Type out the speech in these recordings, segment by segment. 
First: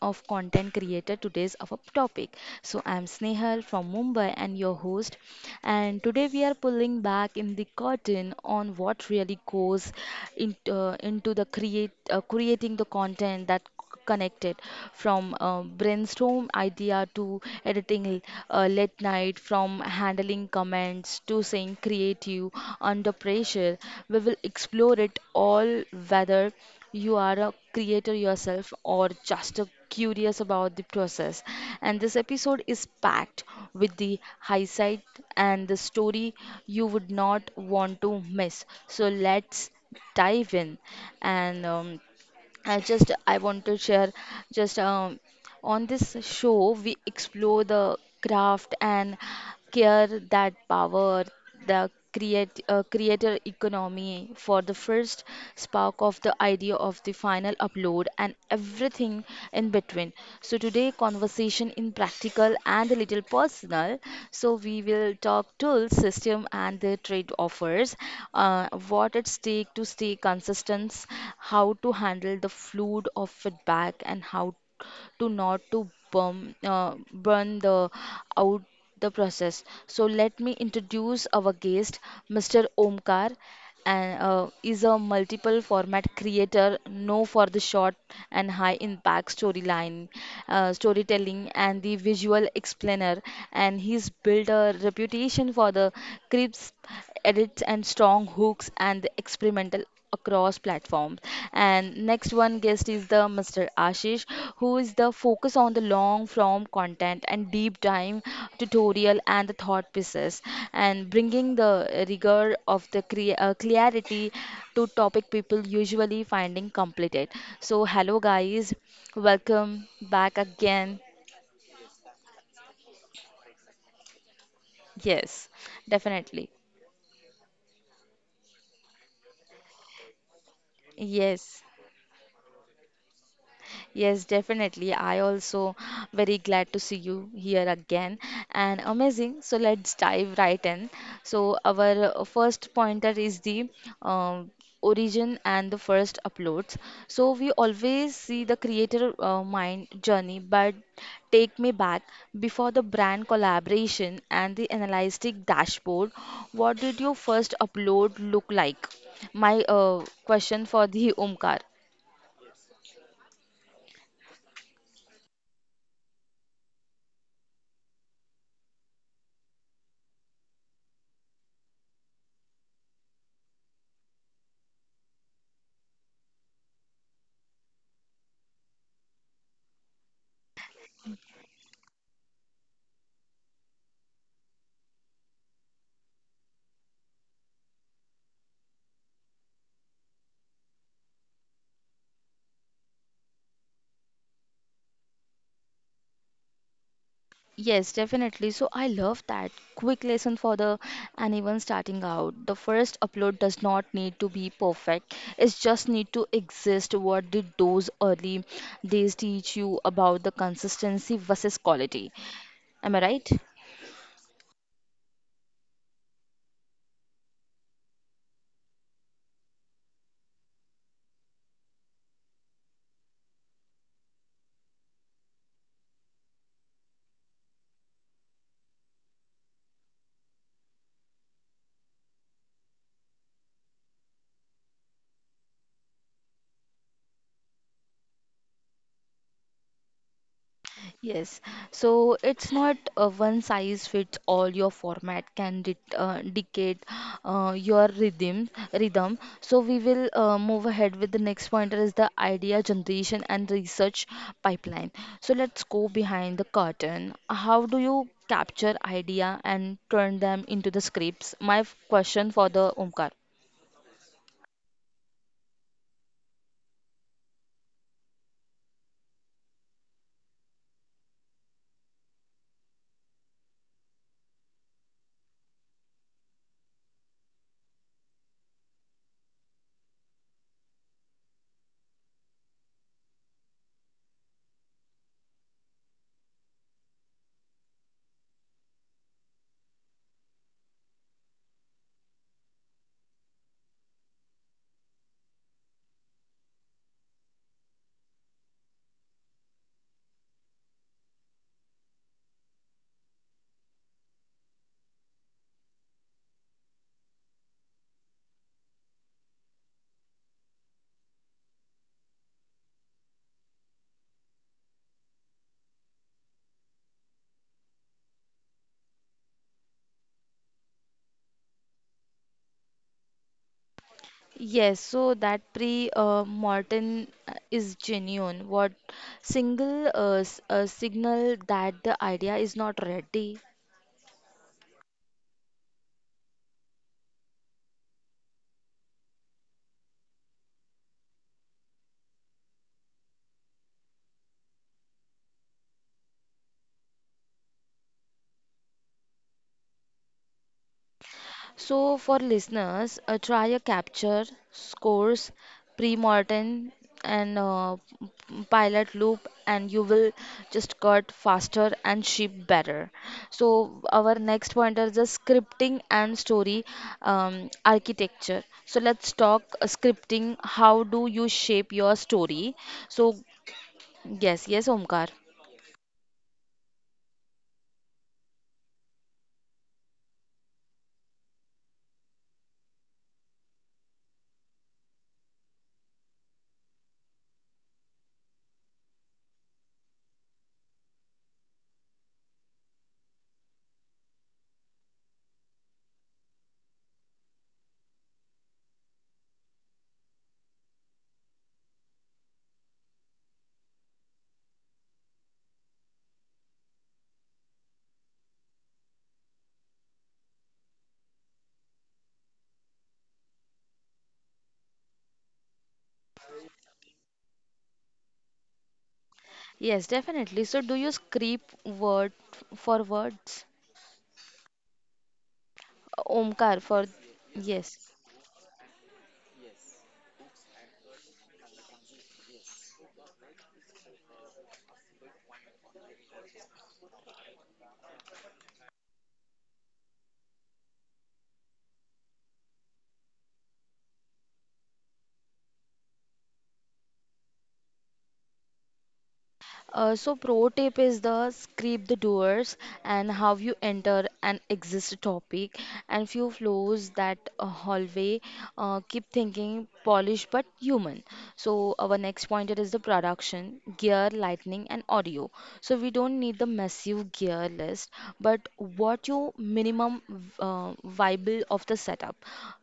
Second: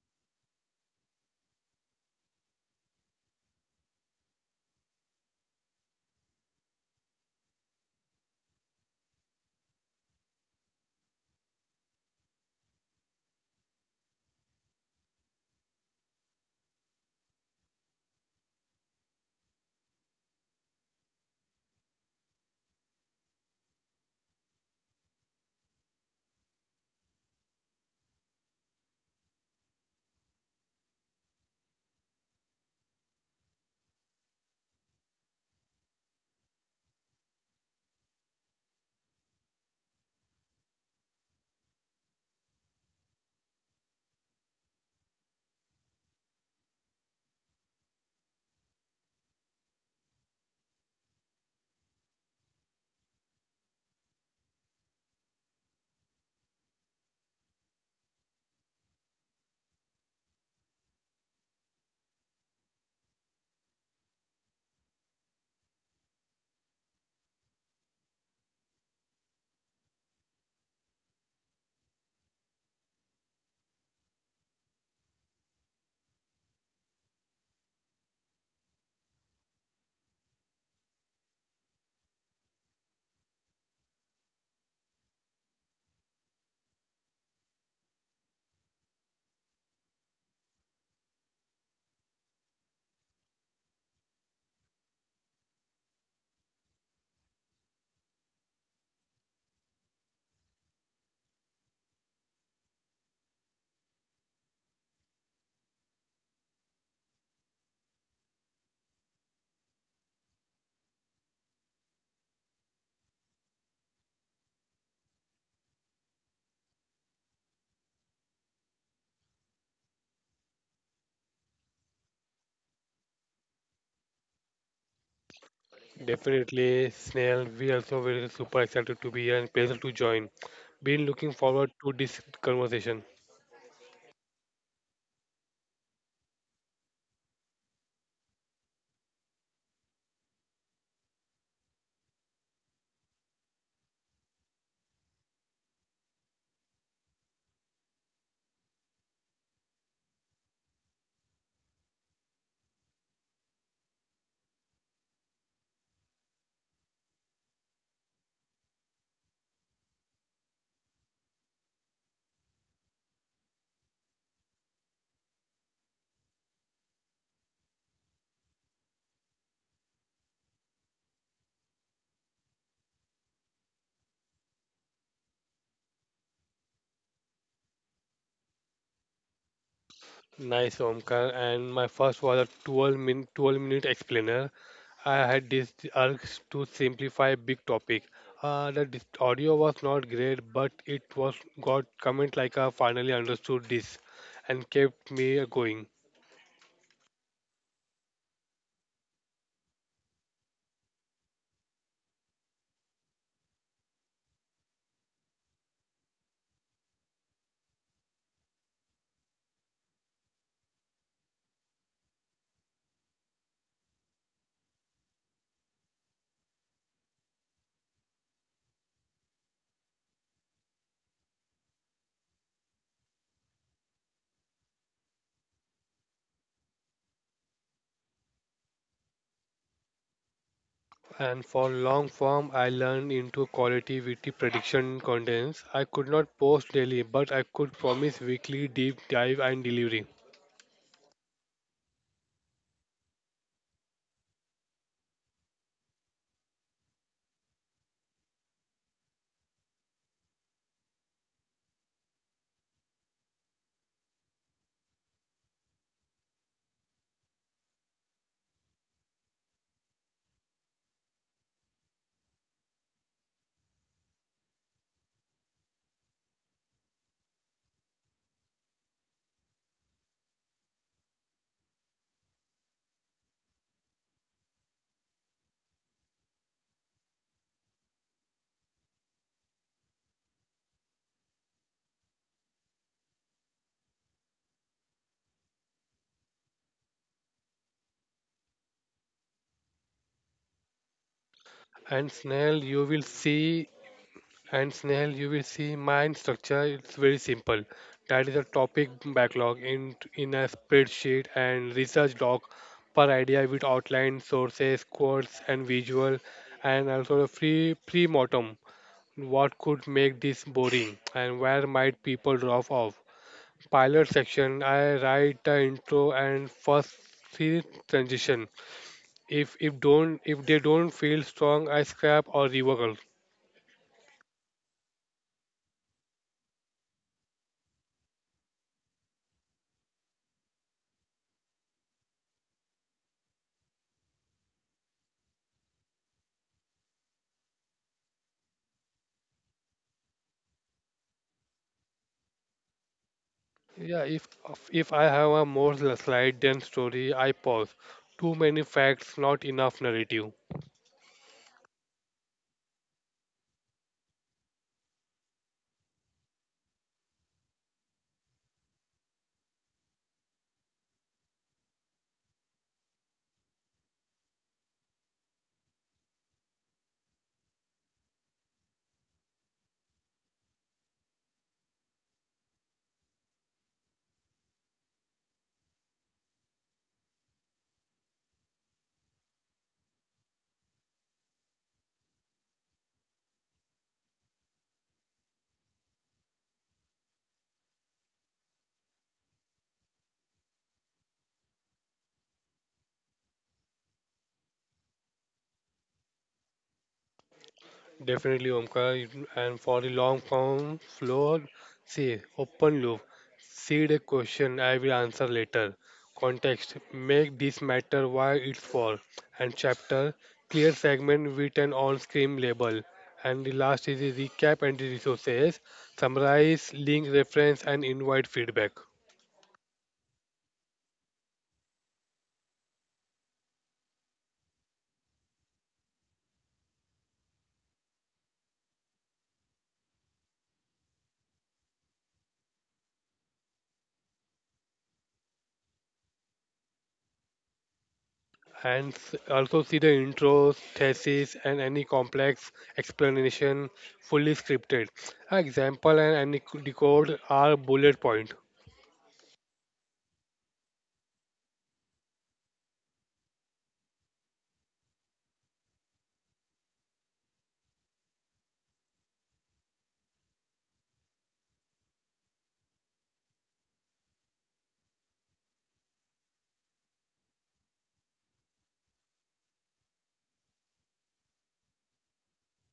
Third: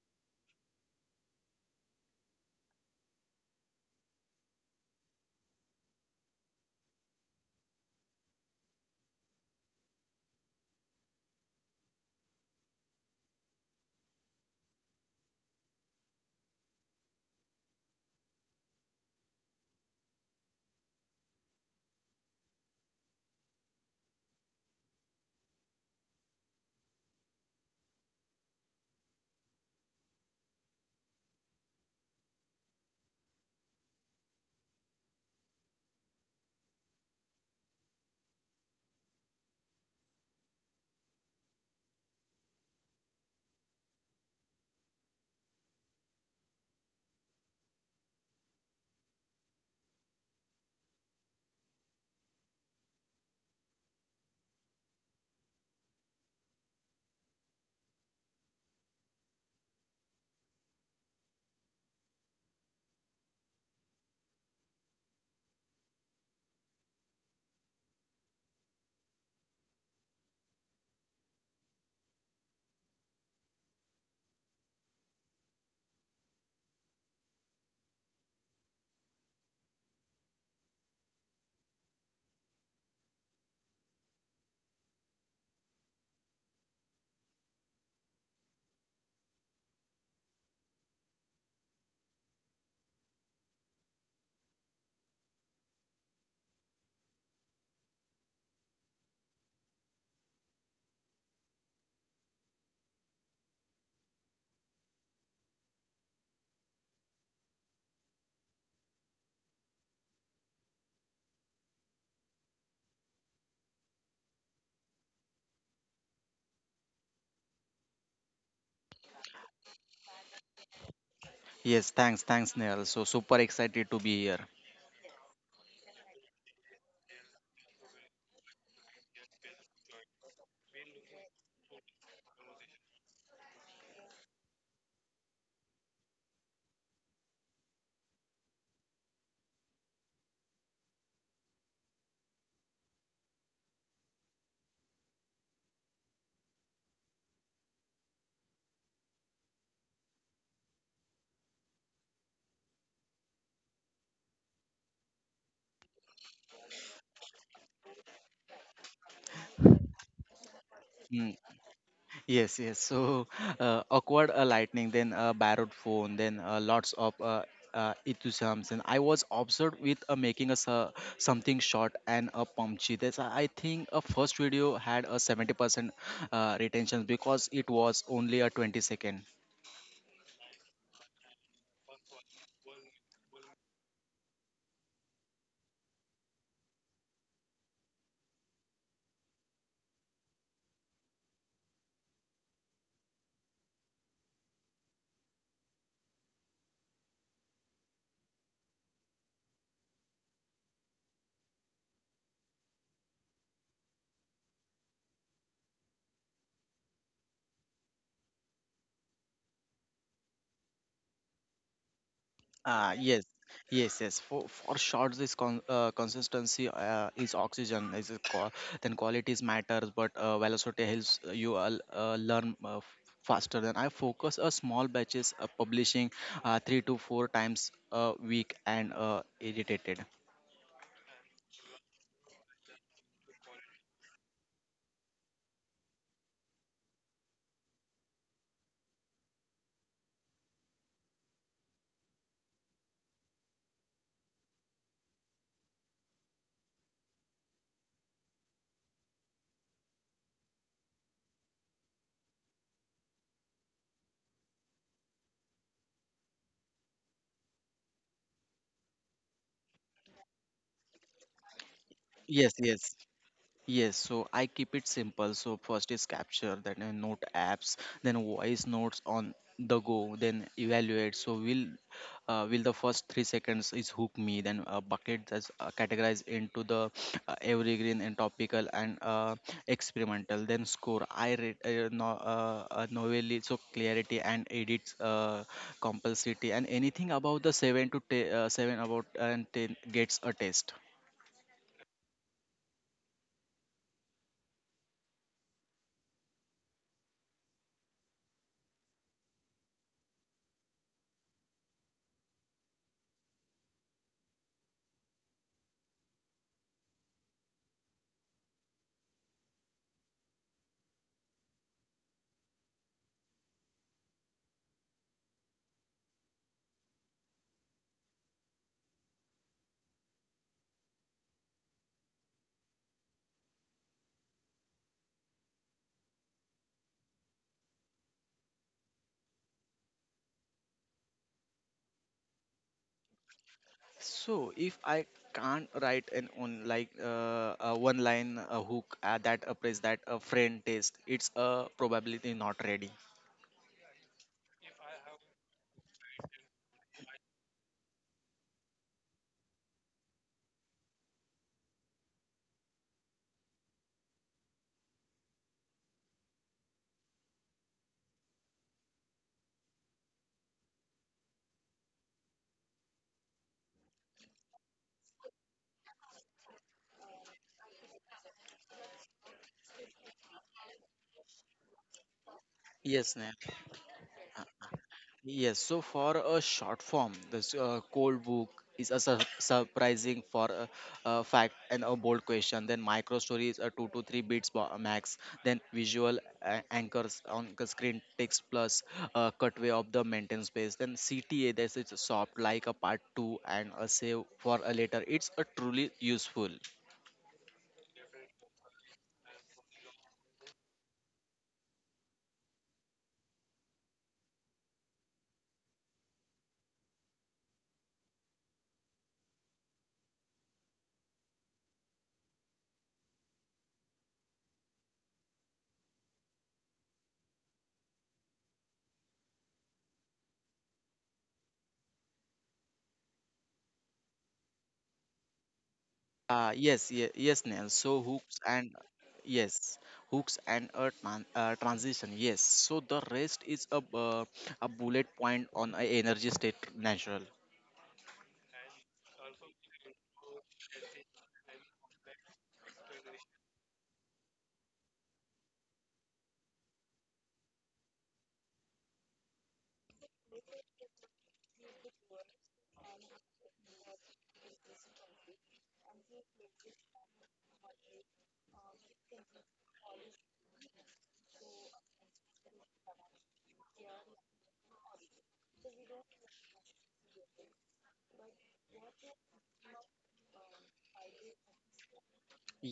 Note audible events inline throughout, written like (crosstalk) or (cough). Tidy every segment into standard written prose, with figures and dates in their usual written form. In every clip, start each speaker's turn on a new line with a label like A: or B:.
A: of Content Creator. Today's our topic. So I'm Snehal from Mumbai and your host. And today we are pulling back in the curtain on what really goes into the create creating the content that connected from brainstorm idea to editing late night, from handling comments to saying creative under pressure. We will explore it all. Whether you are a creator yourself or just a curious about the process, and this episode is packed with the high side and the story you would not want to miss. So let's dive in. And I just I want to share just on this show, we explore the craft and care that power the creator economy for the first spark of the idea of the final upload and everything in between. So today, conversation in practical and a little personal. So we will talk tools, system, and the trade offers. What at stake to stay consistent, how to handle the flood of feedback, and how to not to burn the out the process. So let me introduce our guest, Mr. Omkar, and is a multiple format creator, known for the short and high impact storytelling, and the visual explainer. And he's built a reputation for the crisp edits and strong hooks and the experimental across platforms. And next one guest is the Mr. Ashish, who is the focus on the long form content and deep dive tutorial and the thought pieces, and bringing the rigor of the clarity to topic people usually finding completed. So hello guys, welcome back again.
B: Yes, thanks, Neil. So super excited to be here.
A: Yes, definitely.
C: Definitely, Snail. We also very super excited to be here and pleasure to join. Been looking
A: Yes.
C: forward to this conversation.
A: Yes, definitely. I also (gasps) very glad to see you here again and amazing. So let's dive right in. So our first pointer is the um, origin and the first uploads. So we always see the creator mind journey, but take me back before the brand collaboration and the analytic dashboard. What did your first upload look like? My question for the (laughs)
B: Mm,
A: Omkar.
B: yes, yes. So awkward lightning, then a borrowed phone, then lots of enthusiasms. And I was obsessed with making us something short and punchy. That's I think a first video had a 70% retention because it was only a 20 second.
C: Nice, Omkar. And my first was a 12 minute explainer. I had this urge to simplify big topic. The audio was not great, but it was got comment like I finally understood this and kept me going.
A: Yes, definitely. So I love that. Quick lesson for the anyone starting out. The first upload does not need to be perfect. It just need to exist. What did those early days teach you about the consistency versus quality?
B: Ah,
A: Am I
B: yes,
A: right?
B: yes, yes. For short, this consistency is oxygen. Is a qua then qualities matters, but velocity helps you learn faster. Then I focus a small batches publishing three to four times a week and edited.
C: And for long form, I learned into quality with the prediction contents. I could not post daily, but I could promise weekly deep dive and delivery.
A: Yes, so it's not a one size fits all. Your format can di dictate your rhythm. So we will move ahead with the next pointer is the idea generation and research pipeline. So let's go behind the curtain. How do you capture idea and turn them into the scripts? My question
B: Yes,
A: for the
B: yes,
A: Omkar.
B: Yes, so I keep it simple. So first is capture, then note apps, then voice notes on the go, then evaluate. So will the first 3 seconds is hook me, then a bucket that's categorized into the evergreen and topical and experimental. Then score. I read no, novelly, so clarity and edits compulsity and anything about the seven about and ten gets a test.
C: And Snail, you will see, and Snail, you will see mine structure. It's very simple. That is a topic backlog in a spreadsheet and research doc per idea with outline, sources, quotes, and visual, and also a free pre-mortem. What could make this boring, and where might people drop off? Pilot section, I write the intro and first three transition. If they don't feel strong, I scrap or revocal.
A: Yes, so that pre mortem is genuine. What single signal that the idea is not ready?
B: So if I can't write an on like a one line a hook that appraise that a friend taste, it's probably not ready.
C: Yeah, if I have a more slide than story, I pause. Too many facts, not enough narrative.
A: So, for listeners, try a capture, scores, pre-mortem, and pilot loop, and you will just cut faster and ship better. So, our next point is the scripting and story architecture. So, let's talk scripting. How do you shape your story?
B: Yes,
A: So,
B: Neha.
A: yes, yes, Omkar.
B: Yes, so for a short form, this cold book is a surprising for a fact and a bold question. Then micro stories are two to three beats max. Then visual anchors on the screen text plus cutaway of the maintain space. Then CTA, this is soft like a part two and a save for a later. It's a truly useful.
C: Definitely, Omkar. And for the long form floor, say open loop. See the question, I will answer later. Context, make this matter why it's for. And chapter, clear segment with an on-screen label. And the last is the recap and the resources. Summarize, link, reference, and invite feedback.
A: Yes, definitely. So, do you script word for words? Omkar,
B: Yes,
A: for
B: yes, yes, Neil.
A: yes.
B: So hooks and yes, hooks and a transition. Yes. So the rest is a bullet point on a energy state natural.
C: And also see the intros, thesis, and any complex explanation fully scripted. An example and any decode are bullet point.
A: So, pro tip is the script the doors and how you enter and exit a topic, and few flows that hallway. Keep thinking polished but human. So, our next pointer is the production, gear, lightning, and audio. So, we don't need the massive gear list, but what you minimum viable of the setup.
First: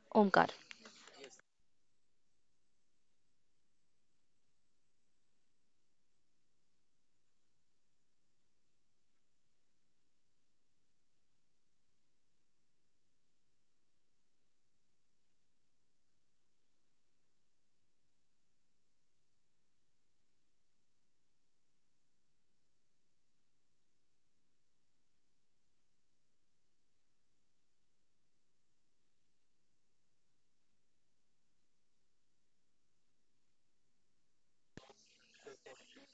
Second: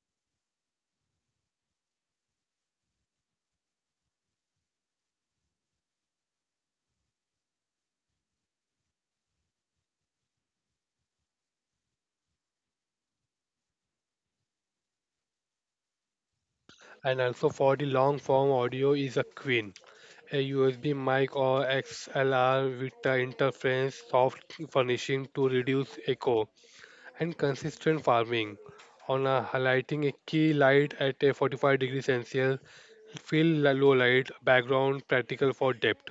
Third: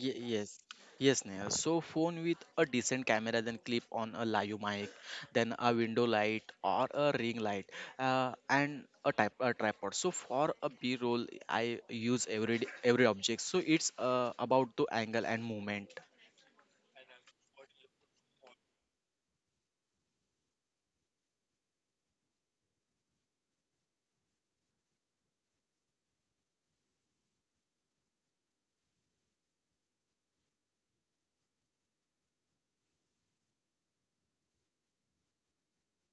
B: Ye
A: Omkar.
B: Yes, yes, Neil. So phone with a decent camera, then clip on a live mic, then a window light or a ring light, and a type a tripod. So for a B roll, I use every object. So it's about the angle and movement.
C: And also for the long form audio is a queen, a USB mic or XLR with the interference soft furnishing to reduce echo and consistent farming. On a highlighting a key light at a 45-degree Celsius, fill low light background practical for depth.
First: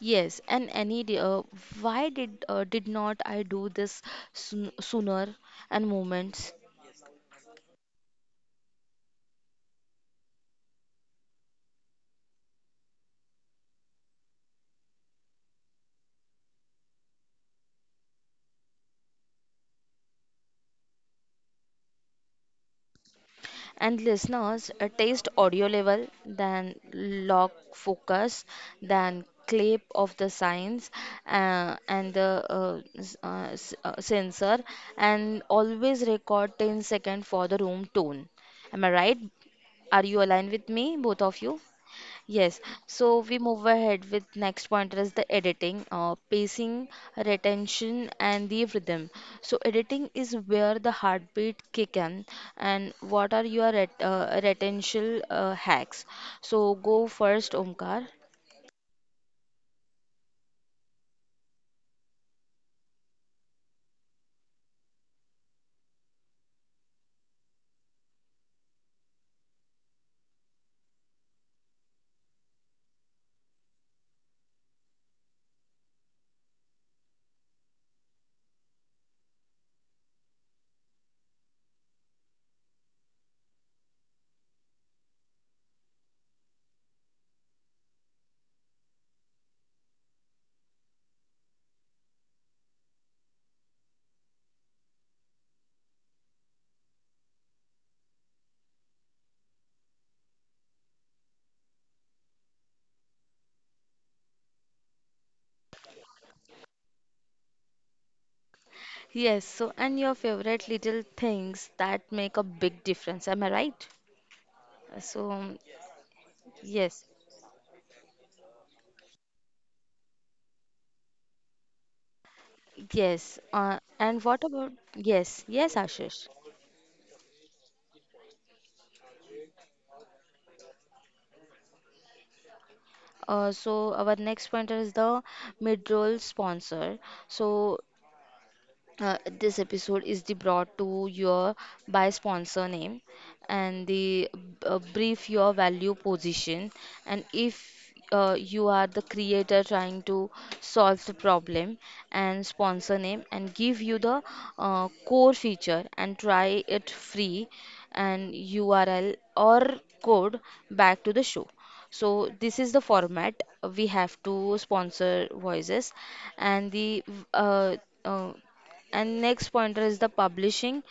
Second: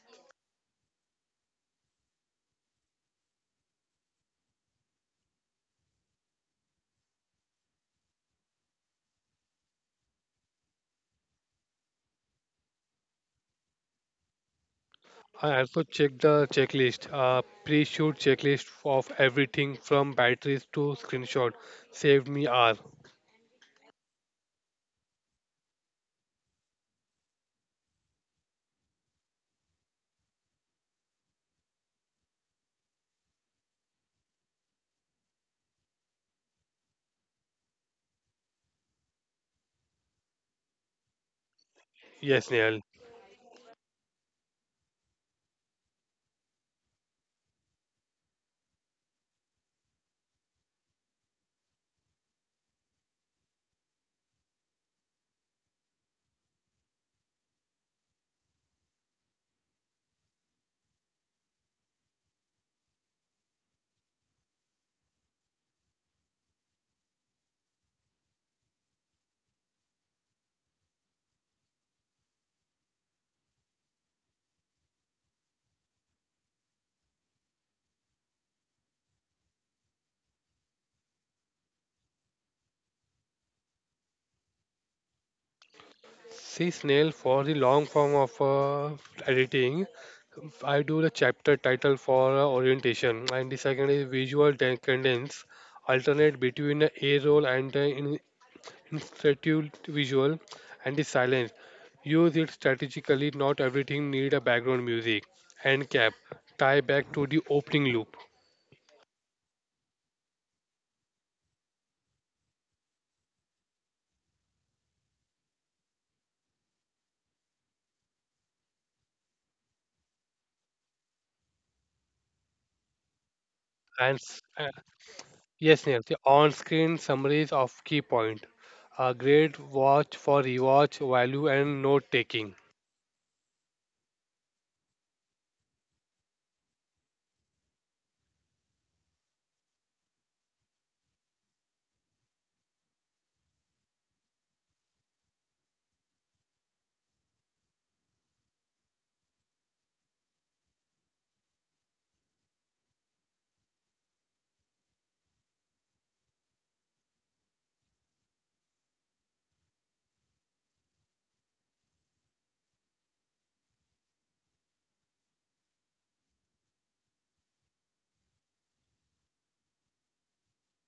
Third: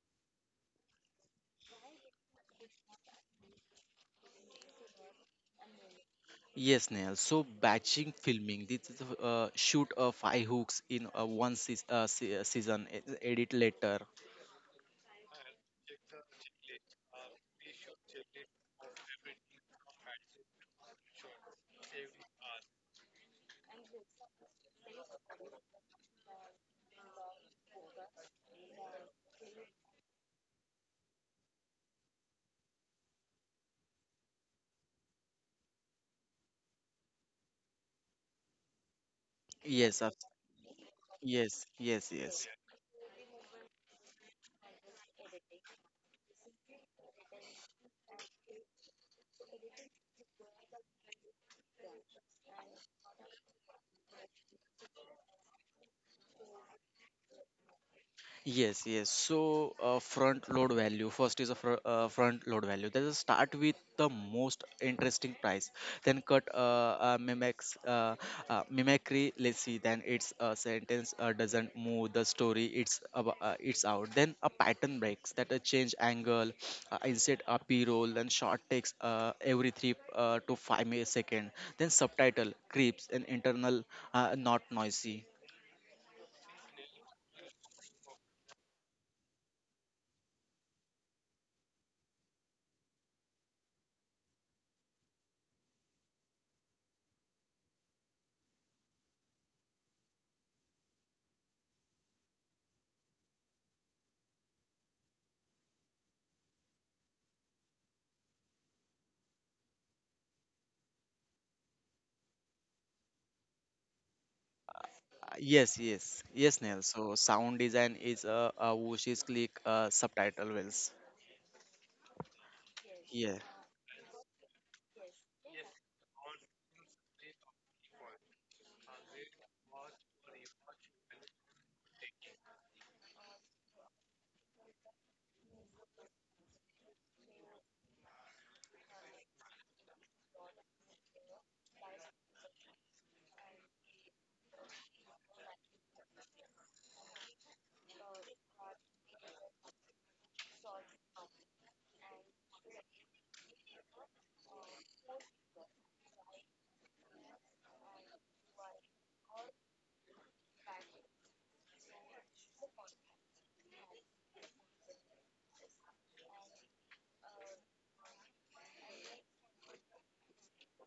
A: Yes, and any day, why did not I do this sooner and moments?
B: Yes, Neil. So batching filming, this is shoot five hooks in one season, edit later.
C: I also check the checklist, pre-shoot checklist of everything from batteries to screenshot. Saved me hours.
A: And listeners, taste audio level, then log focus, then clip of the signs, and the sensor, and always record 10 second for the room tone. Am I right?
B: Yes,
A: Are you aligned with me, both of you?
B: yes, yes, yes.
C: Yes,
A: Yes,
C: Snail.
A: so we move ahead with next pointer is the editing, pacing, retention, and the rhythm. So editing is where the heartbeat kick in, and what are your retention hacks? So go first, Omkar.
B: Yes, yes. So, front load value. First is a front load value. That is start with the most interesting price, then cut mimics mimicry. Let's see. Then it's a sentence doesn't move the story. It's it's out. Then a pattern breaks. That a change angle, insert a p roll, then short takes every three to five second. Then subtitle creeps and internal not noisy.
C: See, Snail, for the long form of editing, I do the chapter title for orientation, and the second is visual cadence, alternate between the A roll and the institute visual, and the silence. Use it strategically. Not everything need a background music. End cap. Tie back to the opening loop.
A: Yes, so and your favorite little things that make a big difference. Am I right? So
B: Yes, yes, yes, Neil.
A: yes,
B: So sound design is a Wushi's click subtitle wells.
A: yes,
B: Yeah.
C: And
A: and what
C: s-
A: about
C: uh,
A: yes, yes,
C: yes, Neil, the
A: Ashish.
C: on-screen summaries of key point. A great watch for rewatch value and note-taking.
A: So our next pointer is the mid-roll sponsor. So this episode is the brought to your by sponsor name and the brief your value position, and if you are the creator trying to solve the problem and sponsor name and give you the core feature and try it free and URL or code back to the show. So this is the format we have to sponsor voices and the uh, uh, and next pointer is the publishing,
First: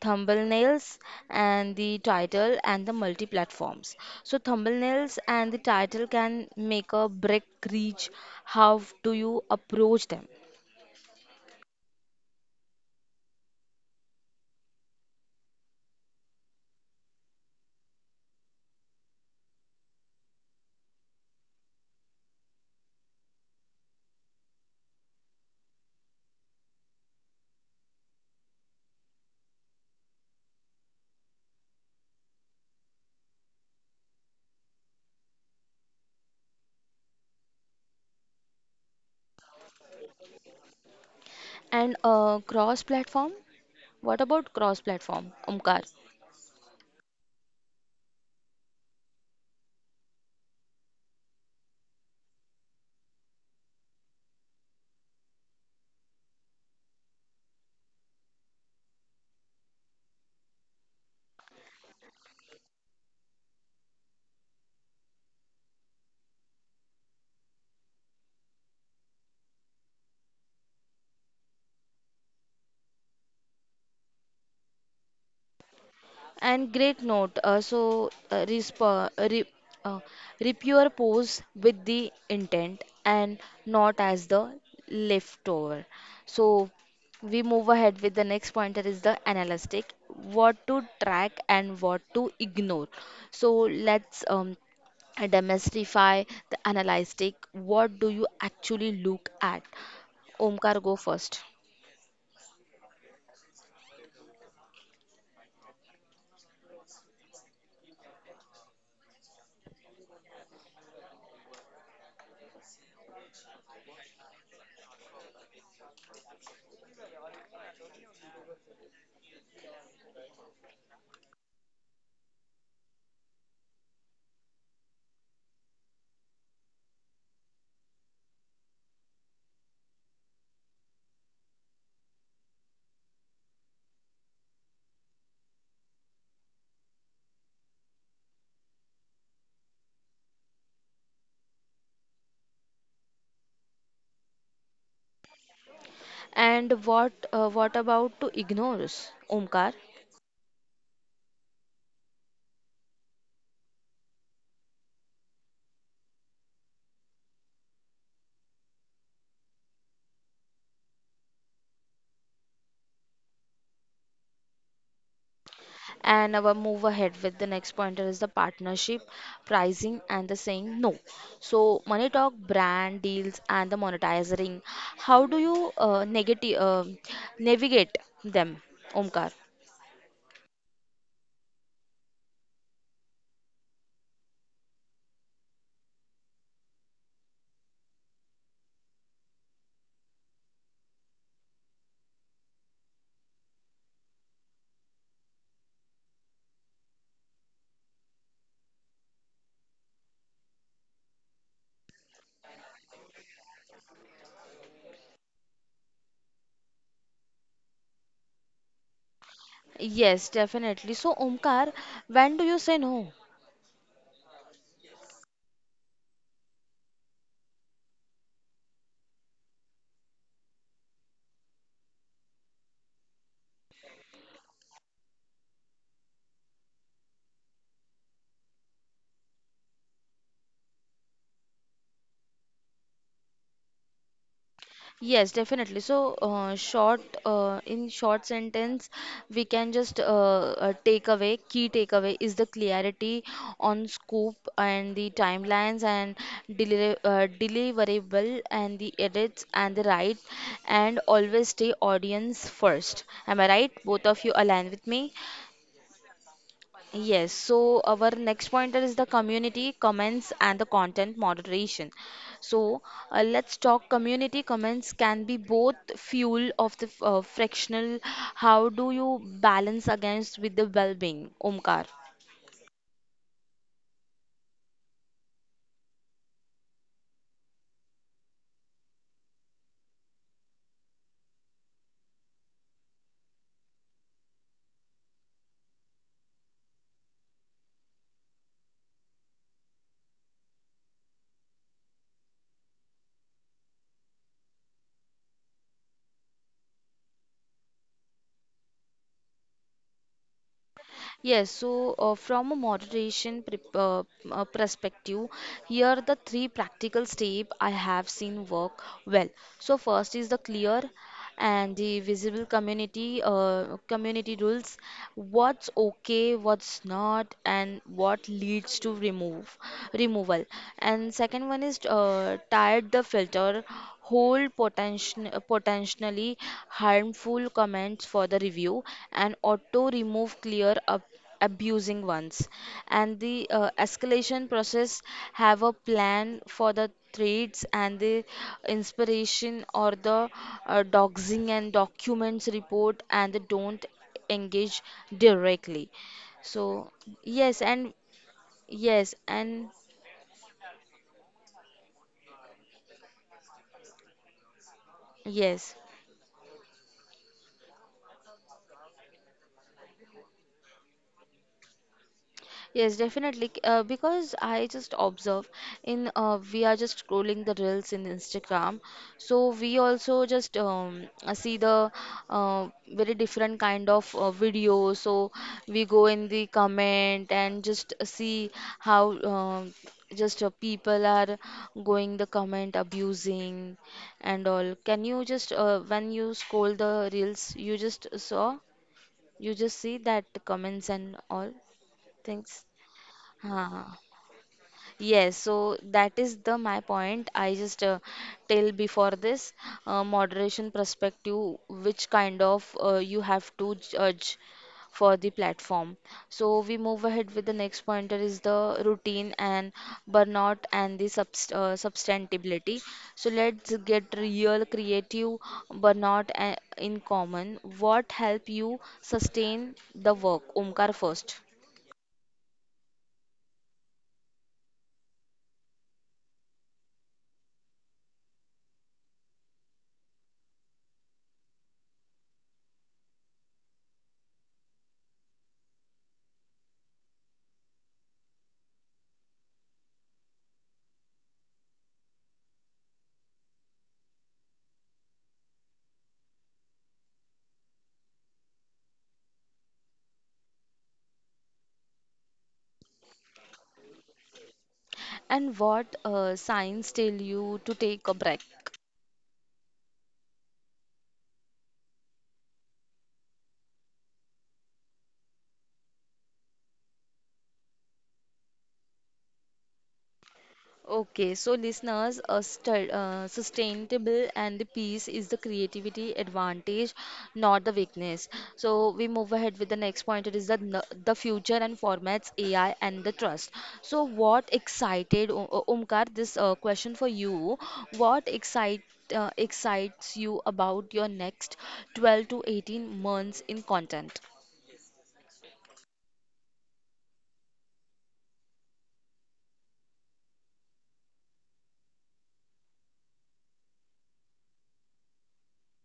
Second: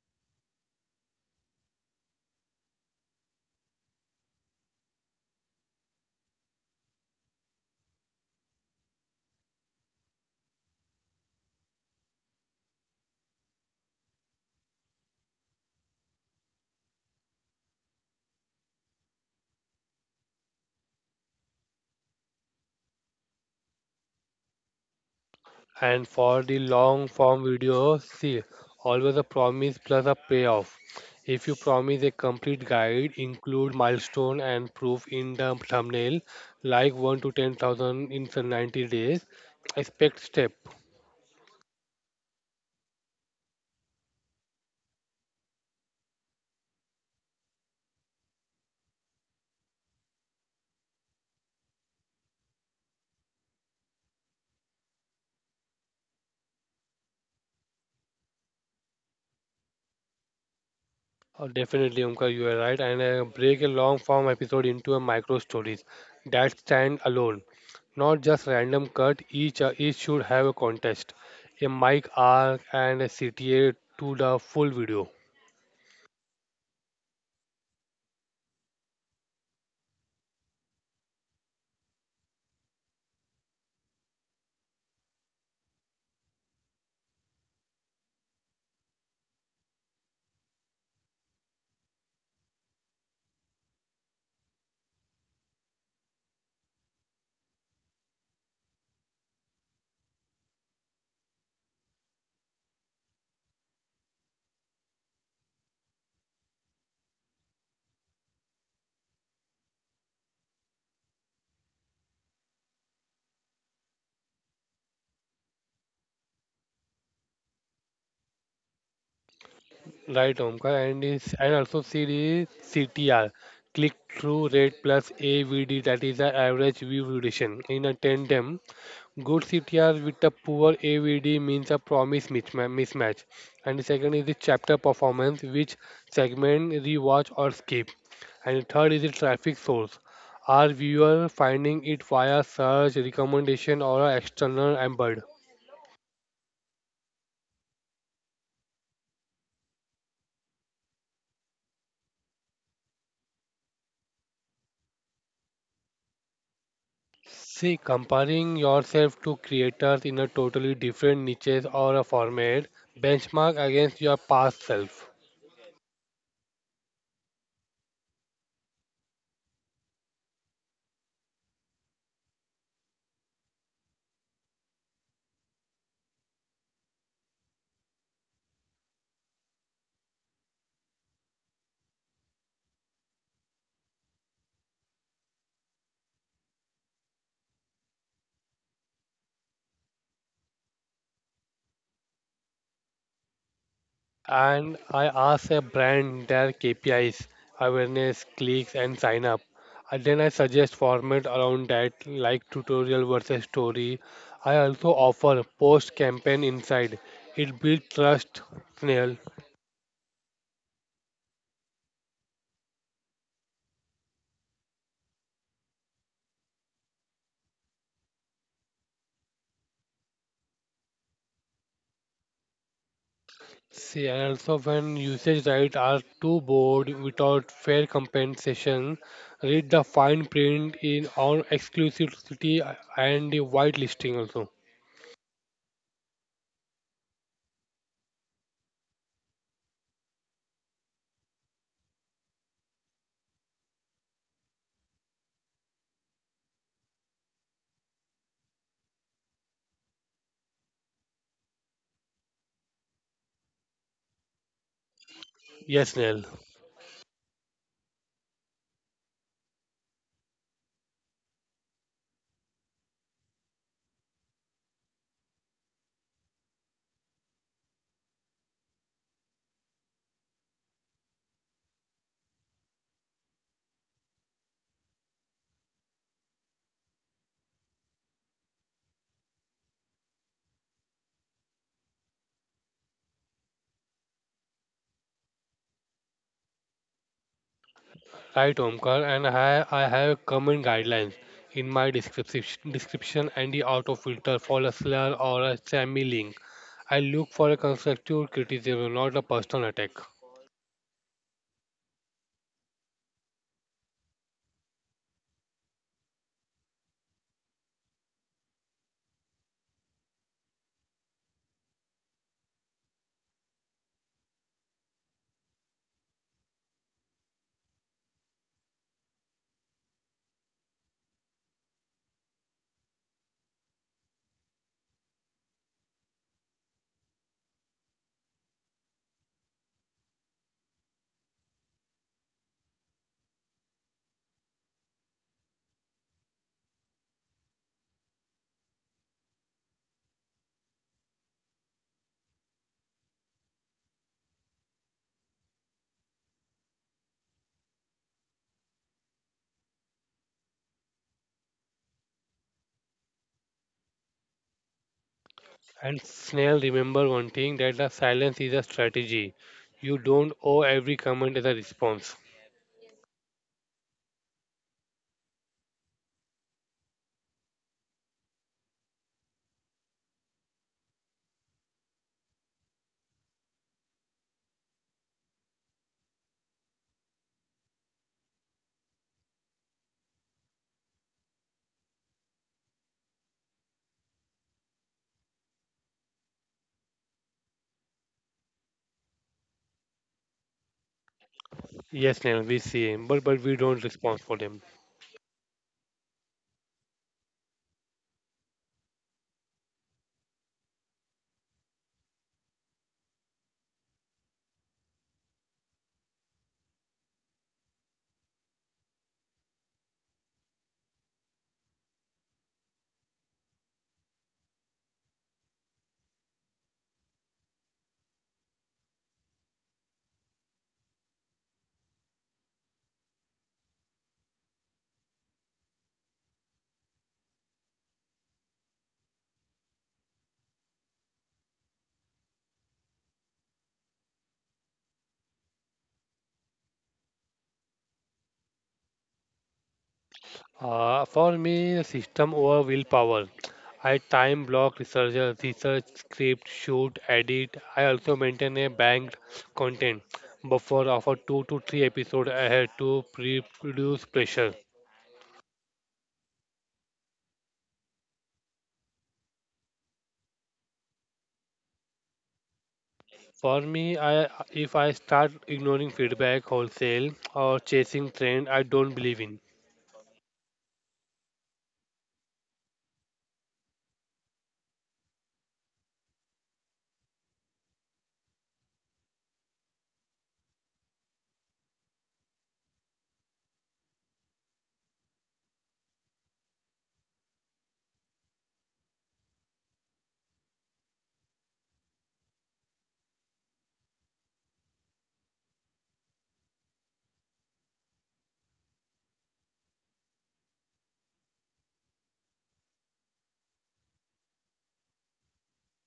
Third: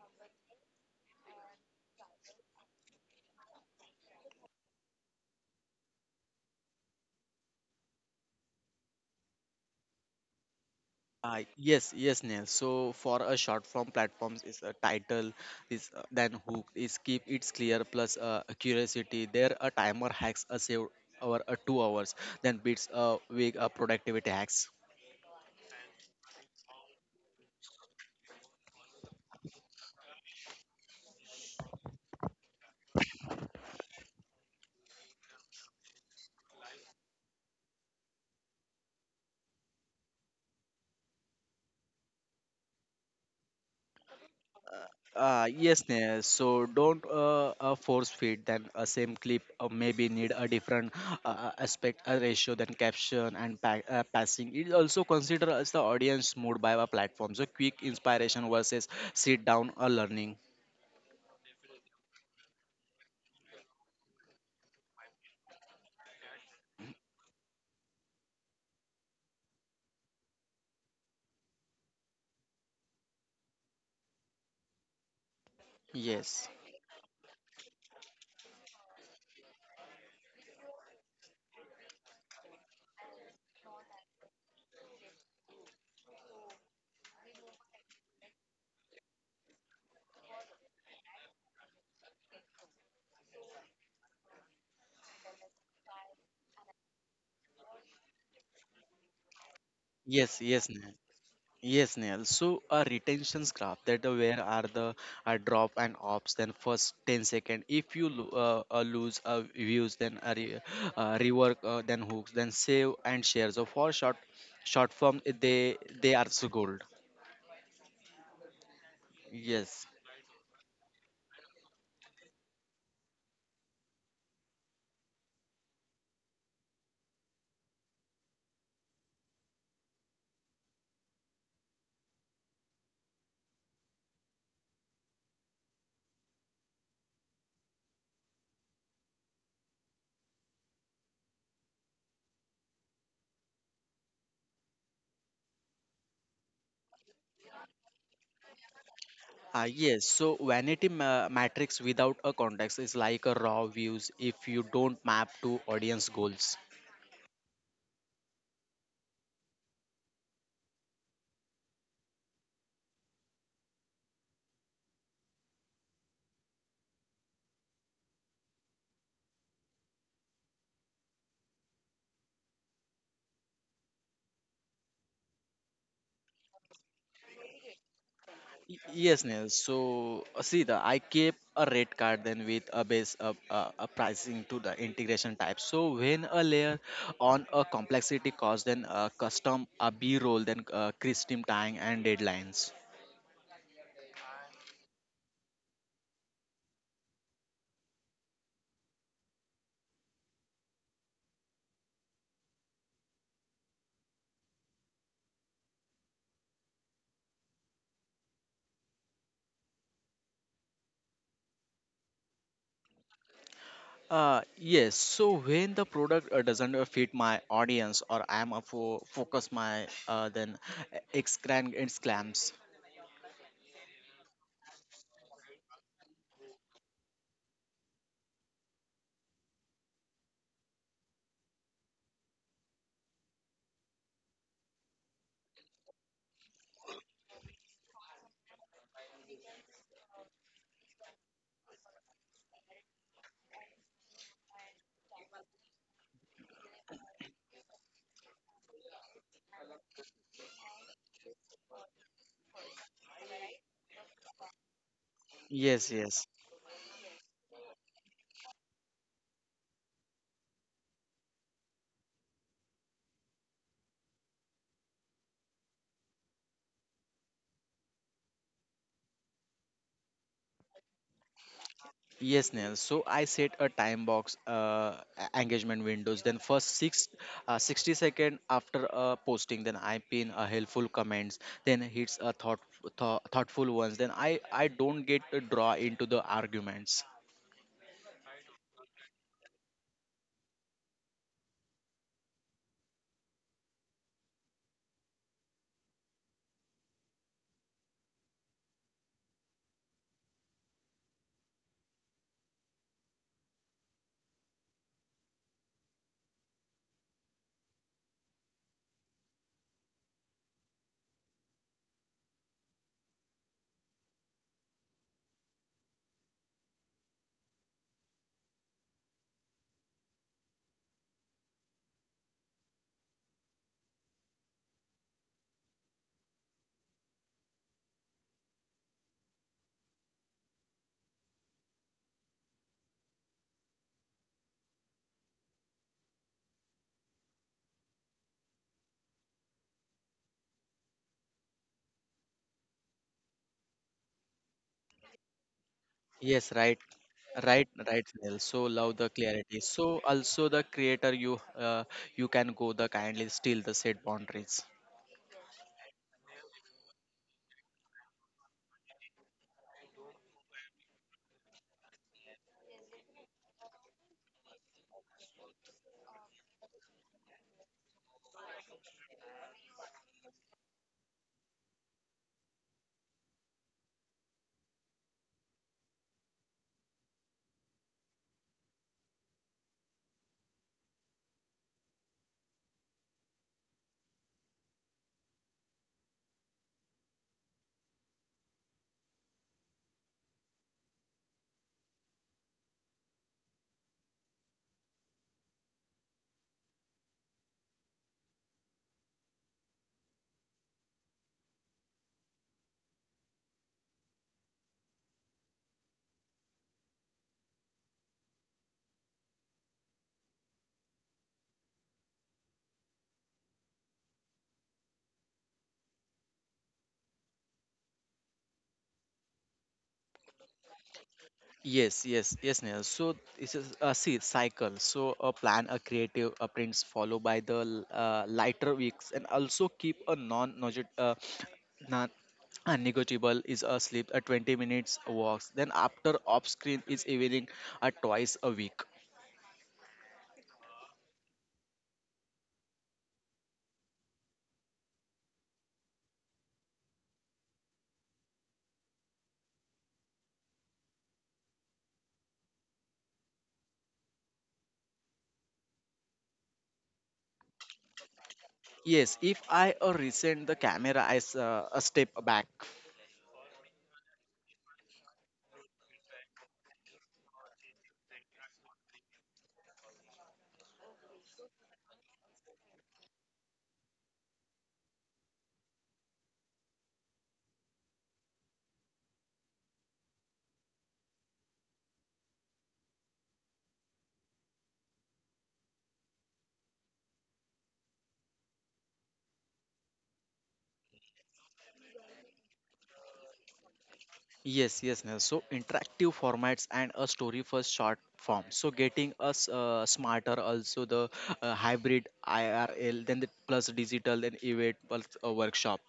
A: thumbnails, and the title and the multi platforms. So thumbnails and the title can make a break reach. How do you approach them?
B: Yes, yes, Neil. So for a short form platforms is a title is then hook is keep it's clear plus curiosity. There a timer hacks a save over a 2 hours then beats a week a productivity hacks.
C: And for the long-form video, see, always a promise plus a payoff. If you promise a complete guide, include milestone and proof in the thumbnail, like 1 to 10,000 in the 90 days, expect step.
A: And cross platform. What about cross platform,
B: Yes,
A: Omkar?
B: Neha. So don't force feed then a same clip maybe need a different aspect ratio than caption and pa passing. It also consider as the audience mood by a platform. So quick inspiration versus sit down or learning.
C: Oh, definitely, Umka, you are right. And break a long form episode into a micro stories that stand alone, not just random cut. Each should have a contest, a mic arc, and a CTA to the full video.
B: Yes.
A: And great note. So resp re uh, Rip your pose with the intent and not as the leftover. So we move ahead with the next pointer is the analytic. What to track and what to ignore. So let's demystify the analytic. What do you actually look at?
B: Yes, yes,
A: Omkar,
B: Neha.
A: go first.
B: Yes, Neil. So a retention's graph that where are the drop and ops, then first 10 second. If you lose views, then rework, then hooks, then save and share. So for short form, they are so gold. Yes.
C: Right, Omkar, and also series CTR, click through rate plus AVD. That is the average view duration in a tandem. Good CTR with a poor AVD means a promise mismatch. And the second is the chapter performance, which segment rewatch or skip. And the third is the traffic source. Are viewer finding it via search, recommendation, or a external embed?
A: And what about to ignore? Omkar?
B: Yes, so vanity matrix without a context is like a raw views if you don't map to audience goals.
C: See, comparing yourself to creators in a totally different niches or a format, benchmark against your past self.
A: And our move ahead with the next pointer is the partnership pricing and the saying no. So money talk brand deals and the monetizing, how do you navigate them,
B: Y- Yes,
A: Omkar?
B: Neil. So see, the I keep a rate card then with a base of a pricing to the integration type. So when a layer on a complexity cost, then a custom a B roll, then custom tying and deadlines.
C: And I ask a brand their KPIs, awareness, clicks, and sign up. And then I suggest format around that, like tutorial versus story. I also offer post campaign insight. It builds trust, Snail.
A: Yes, definitely. So Omkar, when do you say no?
B: Yes. So when the product doesn't fit my audience or I'm a focus my then exclam exclams.
C: See, and also when usage rights are too bored without fair compensation, read the fine print in on exclusivity and the white listing also.
A: Yes, definitely. So, in short sentence, we can just take away, key takeaway is the clarity on scope and the timelines and deliverable and the edits and the right, and always stay audience first. Am I right? Both of you align with me?
B: Yes,
C: Yes,
B: yes.
C: Snail.
A: Yes, so our next pointer is the community comments and the content moderation. So let's talk community comments can be both fuel of the frictional. How do you balance against with the well-being, Omkar?
B: Yes, Neil. So I set a time box engagement windows. Then first 60 second after posting, then I pin a helpful comments. Then hits a thoughtful ones. Then I don't get to draw into the arguments.
C: Right, Omkar, and I have common guidelines in my description and the auto filter for a slur or a spammy link. I look for a constructive criticism, not a personal attack.
A: Yes, so from a moderation perspective, here are the three practical steps I have seen work well. So first is the clear and the visible community rules, what's okay, what's not, and what leads to remove removal. And second one is tied the filter hold potentially harmful comments for the review and auto remove clear up abusing ones, and the escalation process have a plan for the threats and the inspiration or the doxing and documents report, and they don't engage directly.
B: Yes, right,
A: So yes,
B: right,
A: and
B: right, Neil. So love the
A: yes,
B: clarity.
A: and
B: So also the creator you can go the kindly still the set boundaries.
A: yes.
C: And Snell, remember one thing that the silence is a strategy. You don't owe every comment as a response.
A: Yes, definitely. Because I just observe in we are just scrolling the reels in Instagram, so we also just see the very different kind of videos. So we go in the comment and just see how just people are going the comment abusing and all. Can you just when you scroll the reels, you just saw, you just see that comments and all
C: Yes, Snell, we
A: things.
C: see, but we don't
A: Huh.
C: respond for them.
A: Yes, so that is the my point. I just tell before this moderation perspective, which kind of you have to judge for the platform. So we move ahead with the next pointer is the routine and burnout and the substantibility. So let's get real creative burnout in common. What help you sustain the work? Omkar first.
B: Yes, yes, yes, Neha. So this is a see cycle. So a plan, a creative, a prints followed by the lighter weeks, and also keep a non uh, non negotiable is a sleep, a 20 minutes walks. Then after off screen is evening, a twice a week.
C: For me, the system over willpower. I time block research, script, shoot, edit. I also maintain a banked content buffer of a two to three episode ahead to pre-produce pressure.
A: And what signs tell you to take a break?
B: Yes, if I resent the camera, I a step back.
C: For me, I if I start ignoring feedback wholesale or chasing trend I don't believe in.
A: Okay, so listeners, a sustainable and the peace is the creativity advantage, not the weakness. So we move ahead with the next point. It is the the future and formats AI and the trust. So what excited Omkar? This question for you. What excites you about your next 12 to 18 months in content?
B: Yes, yes, Nehal. So interactive formats and a story first short form. So getting us smarter, also the hybrid IRL, then the plus digital, then event plus a workshop.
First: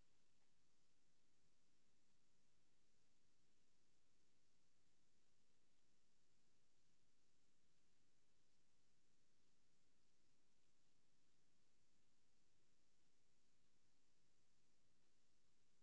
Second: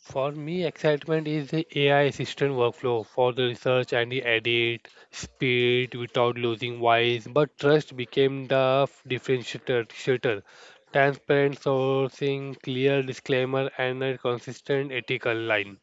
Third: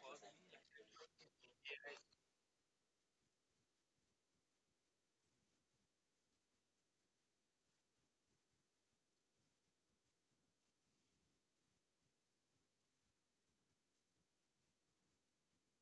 C: For me, excitement is the AI assistant workflow for the research and the edit speed without losing voice. But trust became the differentiator. Transparent sourcing, clear disclaimer, and a consistent ethical line.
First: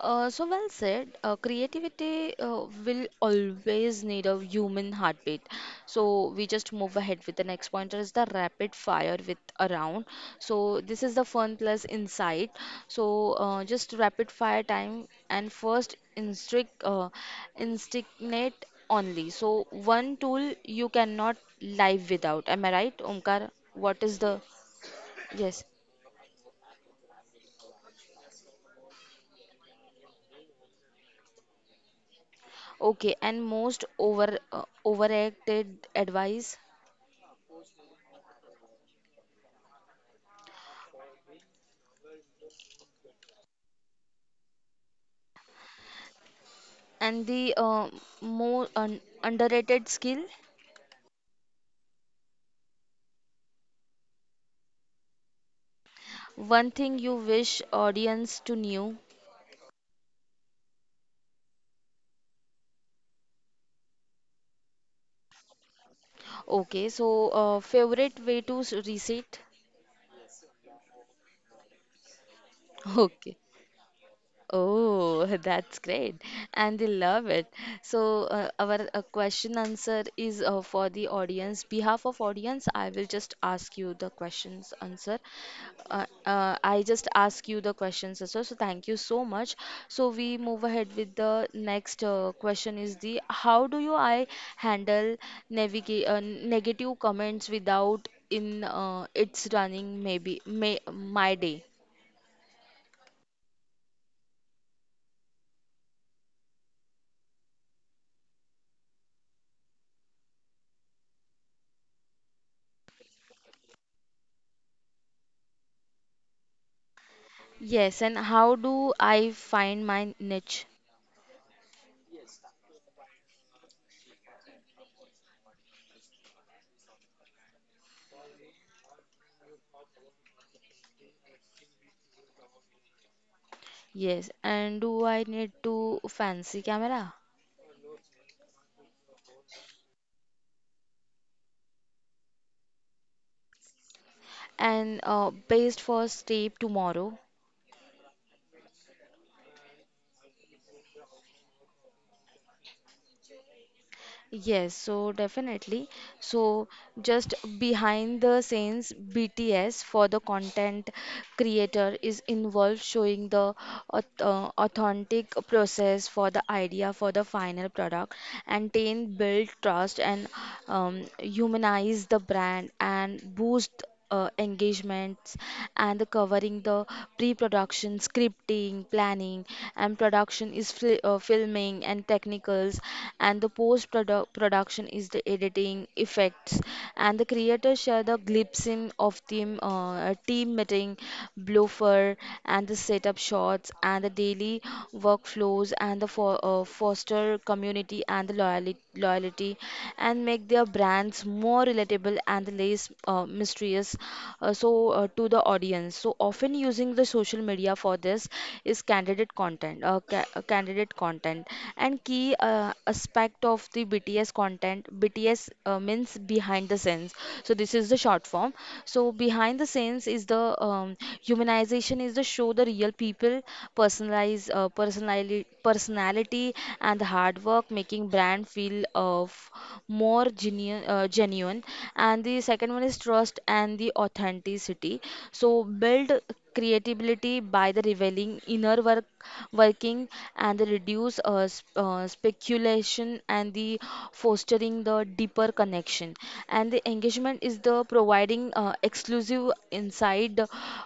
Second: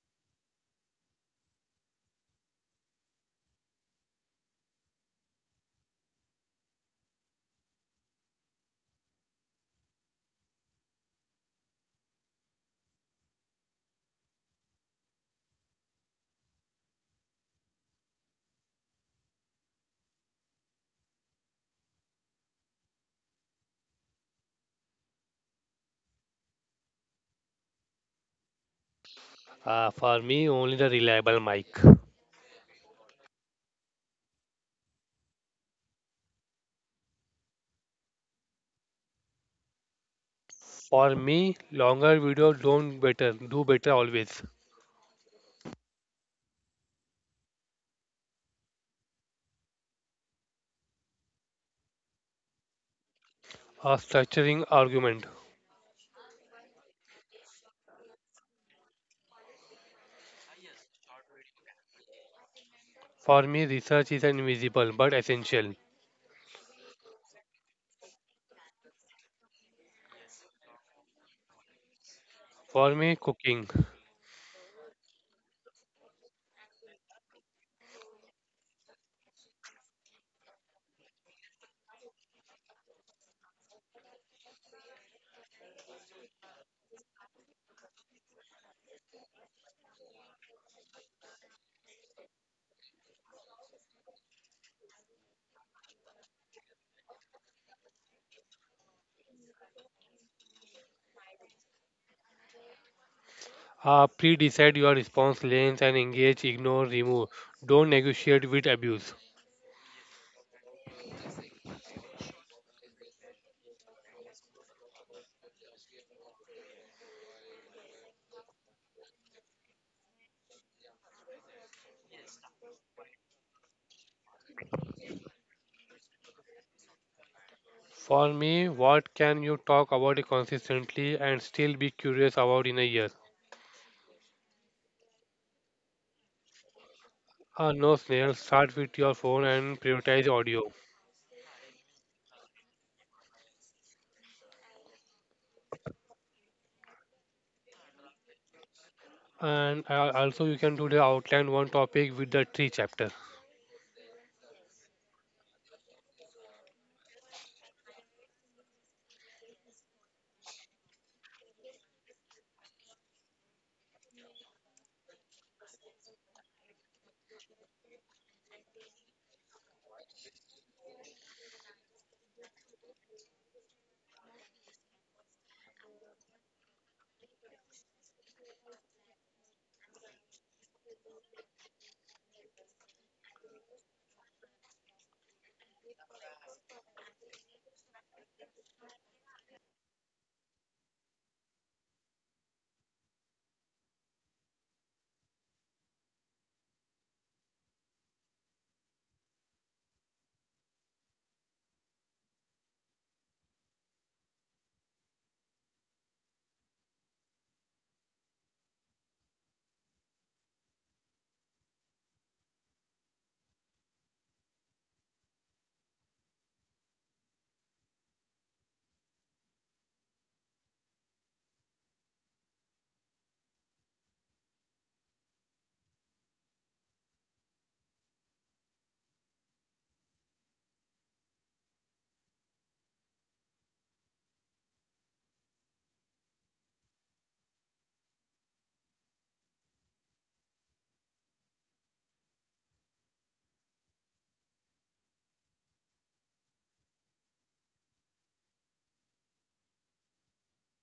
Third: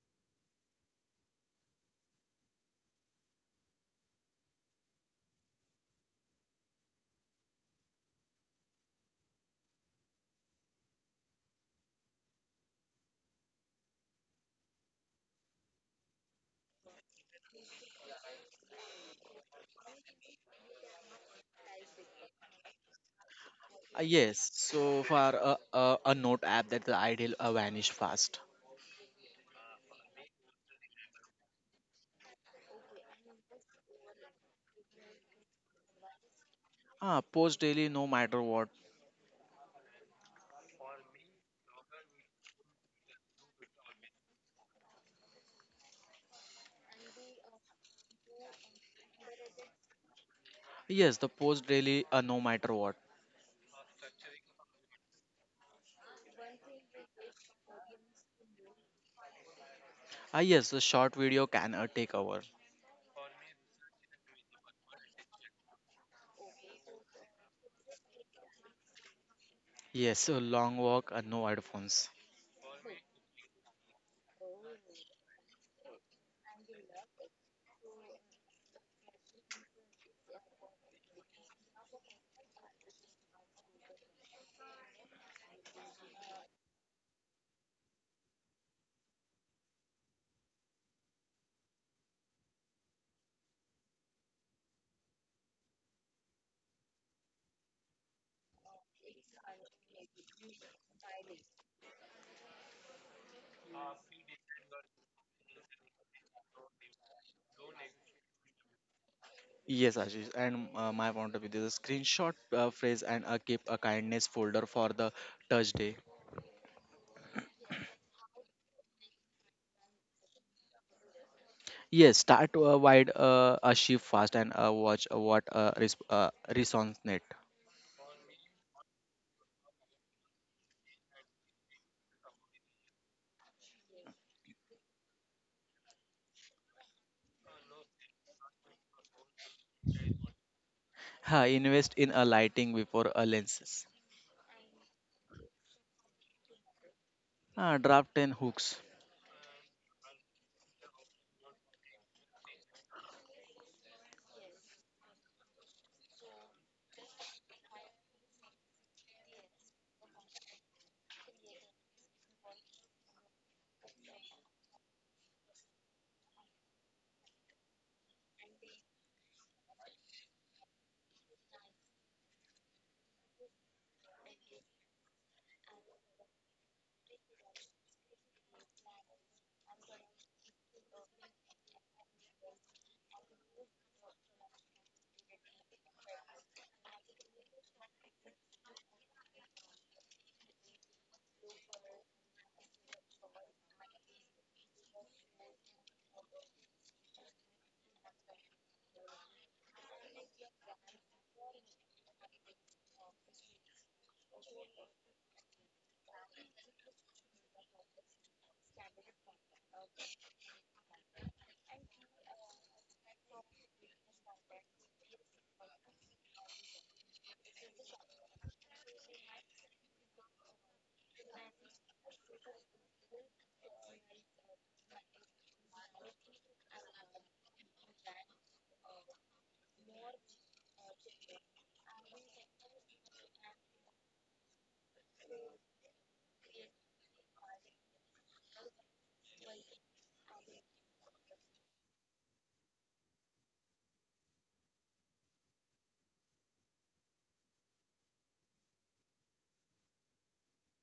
A: So well said. Creativity will always need a human heartbeat. So we just move ahead with the next pointer is the rapid fire with a round. So this is the fun plus insight. So just rapid fire time and first instinct instigate only. So one tool you cannot live without. Am I right, Omkar? What is the
B: Yes, so for
A: yes?
B: a note app that the ideal vanish fast.
C: For me, only the reliable mic.
A: Okay, and most overacted advice.
B: Ah, post daily no matter what.
C: For me, longer video don't better, do better always.
A: And the underrated skill,
B: Yes, the post daily no matter what.
C: A structuring argument.
A: one thing you wish audience to knew.
B: Ah, yes, the short video can take over.
C: For me, research is invisible but essential.
A: Okay, so favorite way to reset.
B: Yes, a long walk and no headphones.
C: For
A: (laughs)
C: me,
A: Okay.
C: cooking.
A: Oh, (laughs) that's great. And they love it. So our question answer is for the audience. Behalf of audience, I will just ask you the questions answer. I just ask you the questions answer. So thank you so much. So we move ahead with the next question is the how do you I handle navigate negative comments without in it's running my day?
C: Pre-decide your response lanes and engage, ignore, remove. Don't negotiate with abuse.
B: Yes, Ashish, and my point of view, there's a screenshot phrase and a keep a kindness folder for the touch day.
A: Yes, and how do I find my niche?
B: Yes, start to wide a shift fast and watch what resonates.
C: For me, what can you talk about it consistently and still be curious about in a year?
A: Yes, and do I need to fancy camera?
C: No, Snail, start with your phone and prioritize audio.
B: Ha, invest in a lighting before a lenses.
A: And based first tape tomorrow.
B: Ah, draft and hooks.
C: And also you can do the outline one topic with the three chapter.
A: Yes, so definitely. So just behind the scenes, BTS for the content creator is involved showing the authentic process for the idea for the final product, and then build trust and humanize the brand and boost engagements, and the covering the pre-production scripting planning, and production is filming and technicals, and the post production is the editing effects, and the creators share the glimpses of team meeting blooper and the setup shots and the daily workflows laws and the foster community and the loyalty, and make their brands more relatable and less mysterious, so to the audience, so often using the social media for this is candidate content, candidate content, and key aspect of the bts content, bts means behind the scenes, so this is the short form. So behind the scenes is the humanization, is the show the real people, personality, and the hard work making brand feel of more genuine. And the second one is trust and the authenticity, so build creativity by the revealing inner work working, and the reduce speculation and the fostering the deeper connection. And the engagement is the providing exclusive insight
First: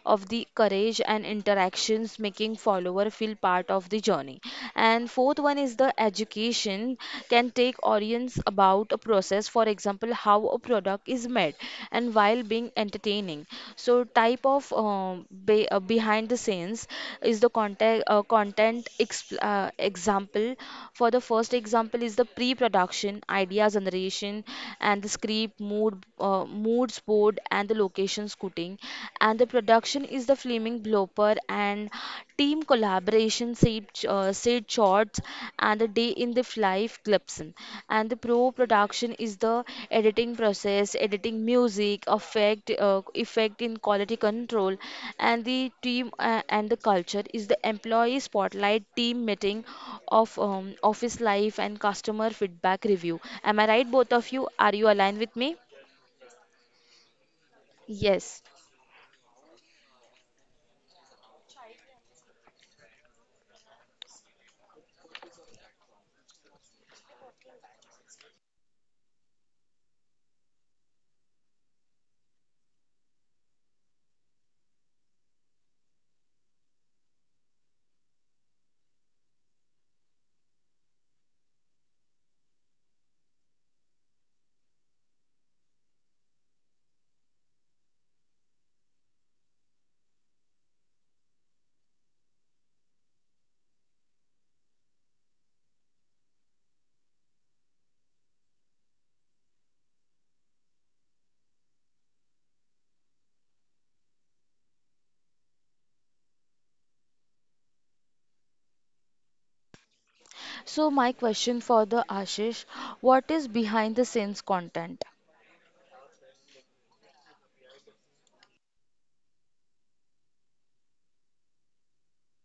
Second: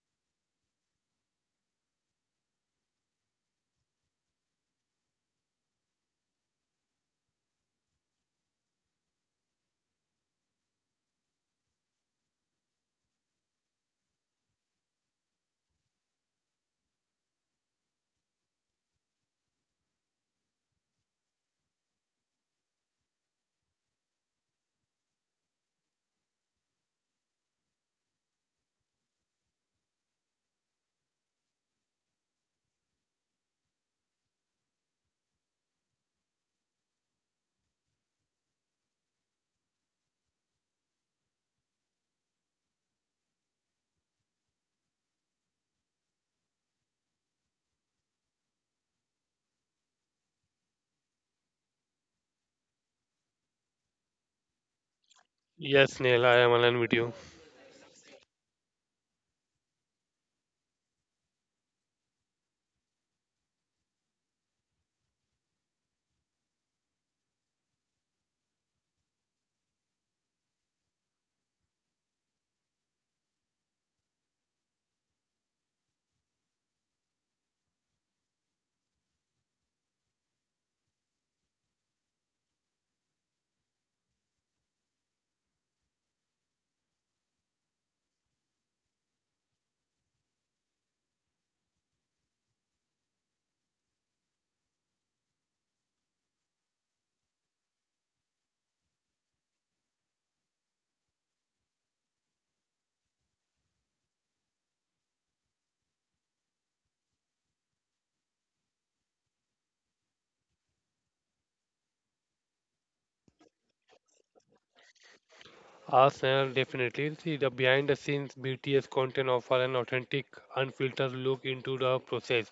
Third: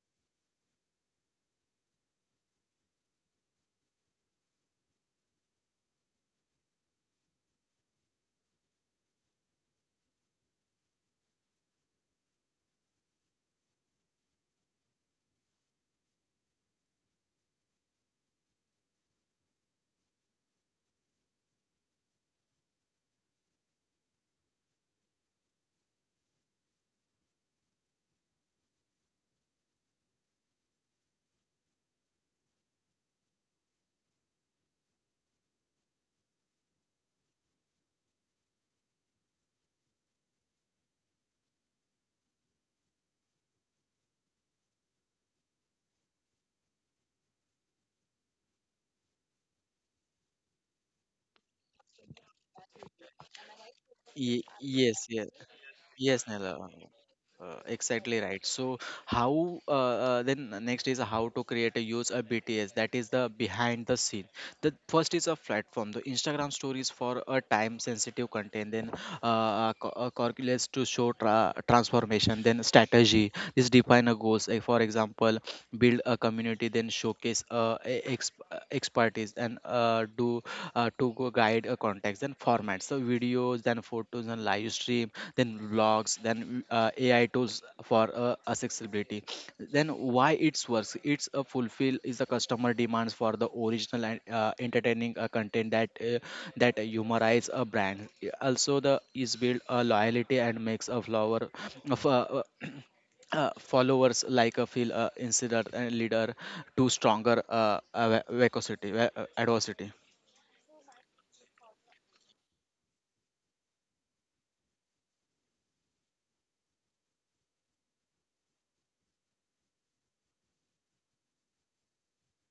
A: of the courage and interactions, making follower feel part of the journey. And fourth one is the education, can take audience about a process, for example, how a product is made, and while being entertaining. So type of behind the scenes is the content content exp example. For the first example is the pre-production, idea generation, and the script, moods board, and the location scouting, and the production is the flaming blooper and team collaboration, Sid Shorts, and the Day in the Life clips. And the pro production is the editing process, editing music, effect in quality control, and the team and the culture is the employee spotlight team meeting of office life and customer feedback review. Am I right, both of you? Are you
B: Yes,
A: aligned
B: yes,
A: with me?
C: Yes,
B: yes,
C: Snail, I am
B: Nela.
C: aligned with you.
B: Exactly
A: Yes.
B: right. So how then next is how to create a use a BTS that is the behind the scene. The first is a platform, the Instagram stories for a time sensitive content, then calculates to show transformation, then strategy is define a goals. Like for example, build a community, then showcase expertise and do to go guide contacts and formats so videos then photos and live stream then vlogs then ai tools for accessibility then why it's works it's a fulfill is the customer demands for the original and entertaining content that humorize a brand also the is build a loyalty and makes a flower of (clears throat) followers like a feel insider and leader to stronger ava- adversity.
A: So my question for the Ashish, what is behind the scenes content?
C: Arsenal, definitely. See, the behind the scenes BTS content offer an authentic, unfiltered look into the process,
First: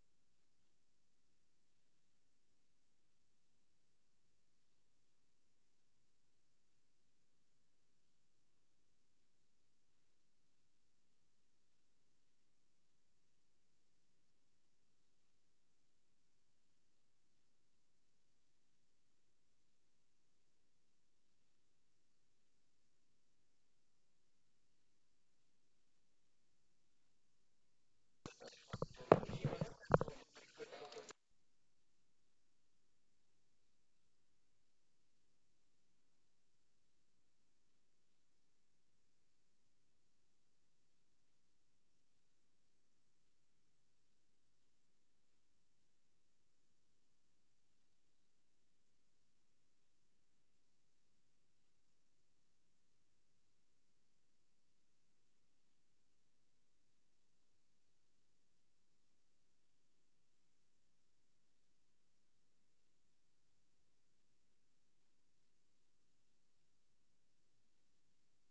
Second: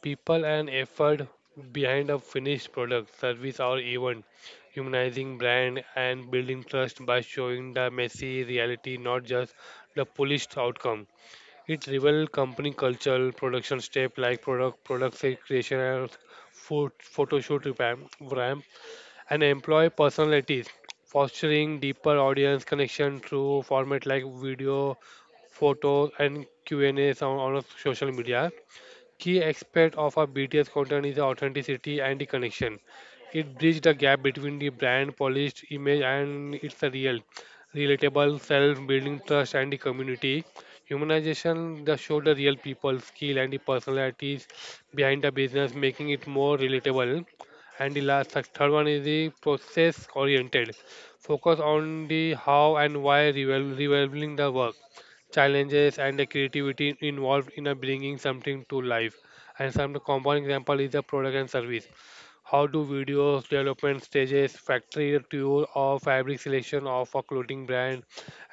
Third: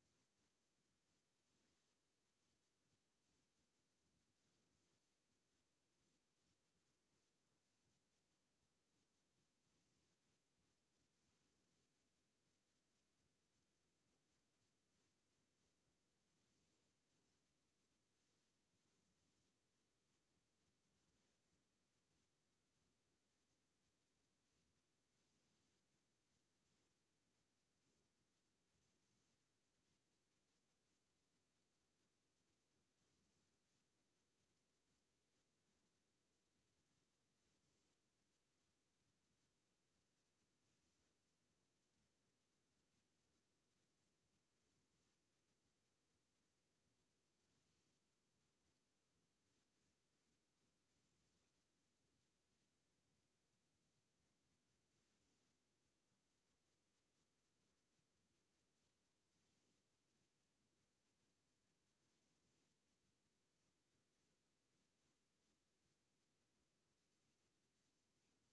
C: people, and effort behind a finished product, service, or event, humanizing brand and building trust by showing the messy reality, not just the polished outcome. It reveals company culture, production step like product creation, and photo shoot revamp, and employ personalities, fostering deeper audience connection through format like video, photos, and Q&A on social media. Key aspect of our BTS content is the authenticity and the connection. It bridges the gap between the brand polished image and its real, relatable self, building trust and the community. Humanization, the show the real people, skill and the personalities behind the business, making it more relatable. And the last, the third one is the process oriented. Focus on the how and why, revealing the work challenges and the creativity involved in a bringing something to life. And some common example is the product and service. How do videos, development stages, factory tour or fabric selection of a clothing brand,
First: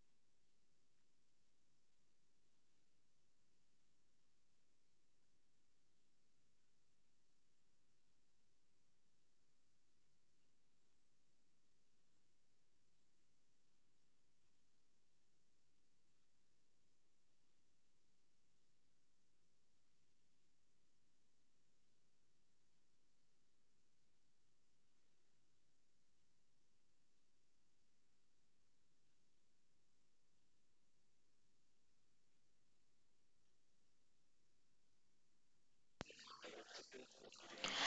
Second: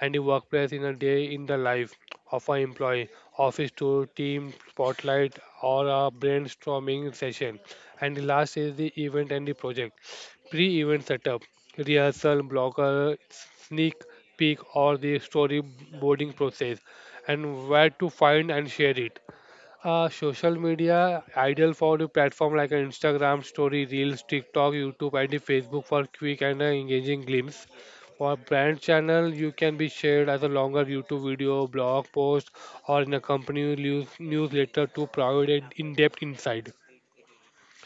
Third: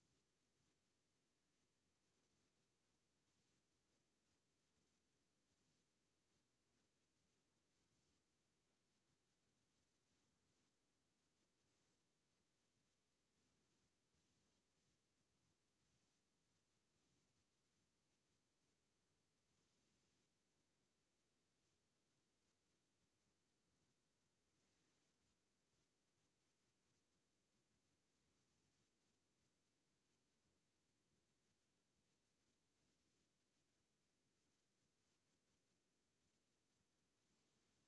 C: and the workplace, in a day in the life of an employee, office tour, team spotlight or a brainstorming session. And the last is the event and the project. Pre-event setup, rehearsal, blocker, sneak peek, or the storyboarding process, and where to find and share it. Social media, ideal for the platform like an Instagram story, Reels, TikTok, YouTube, and the Facebook for quick and engaging glimpse. For brand channel, you can be shared as a longer YouTube video, blog post, or in a company newsletter to provide an in-depth insight.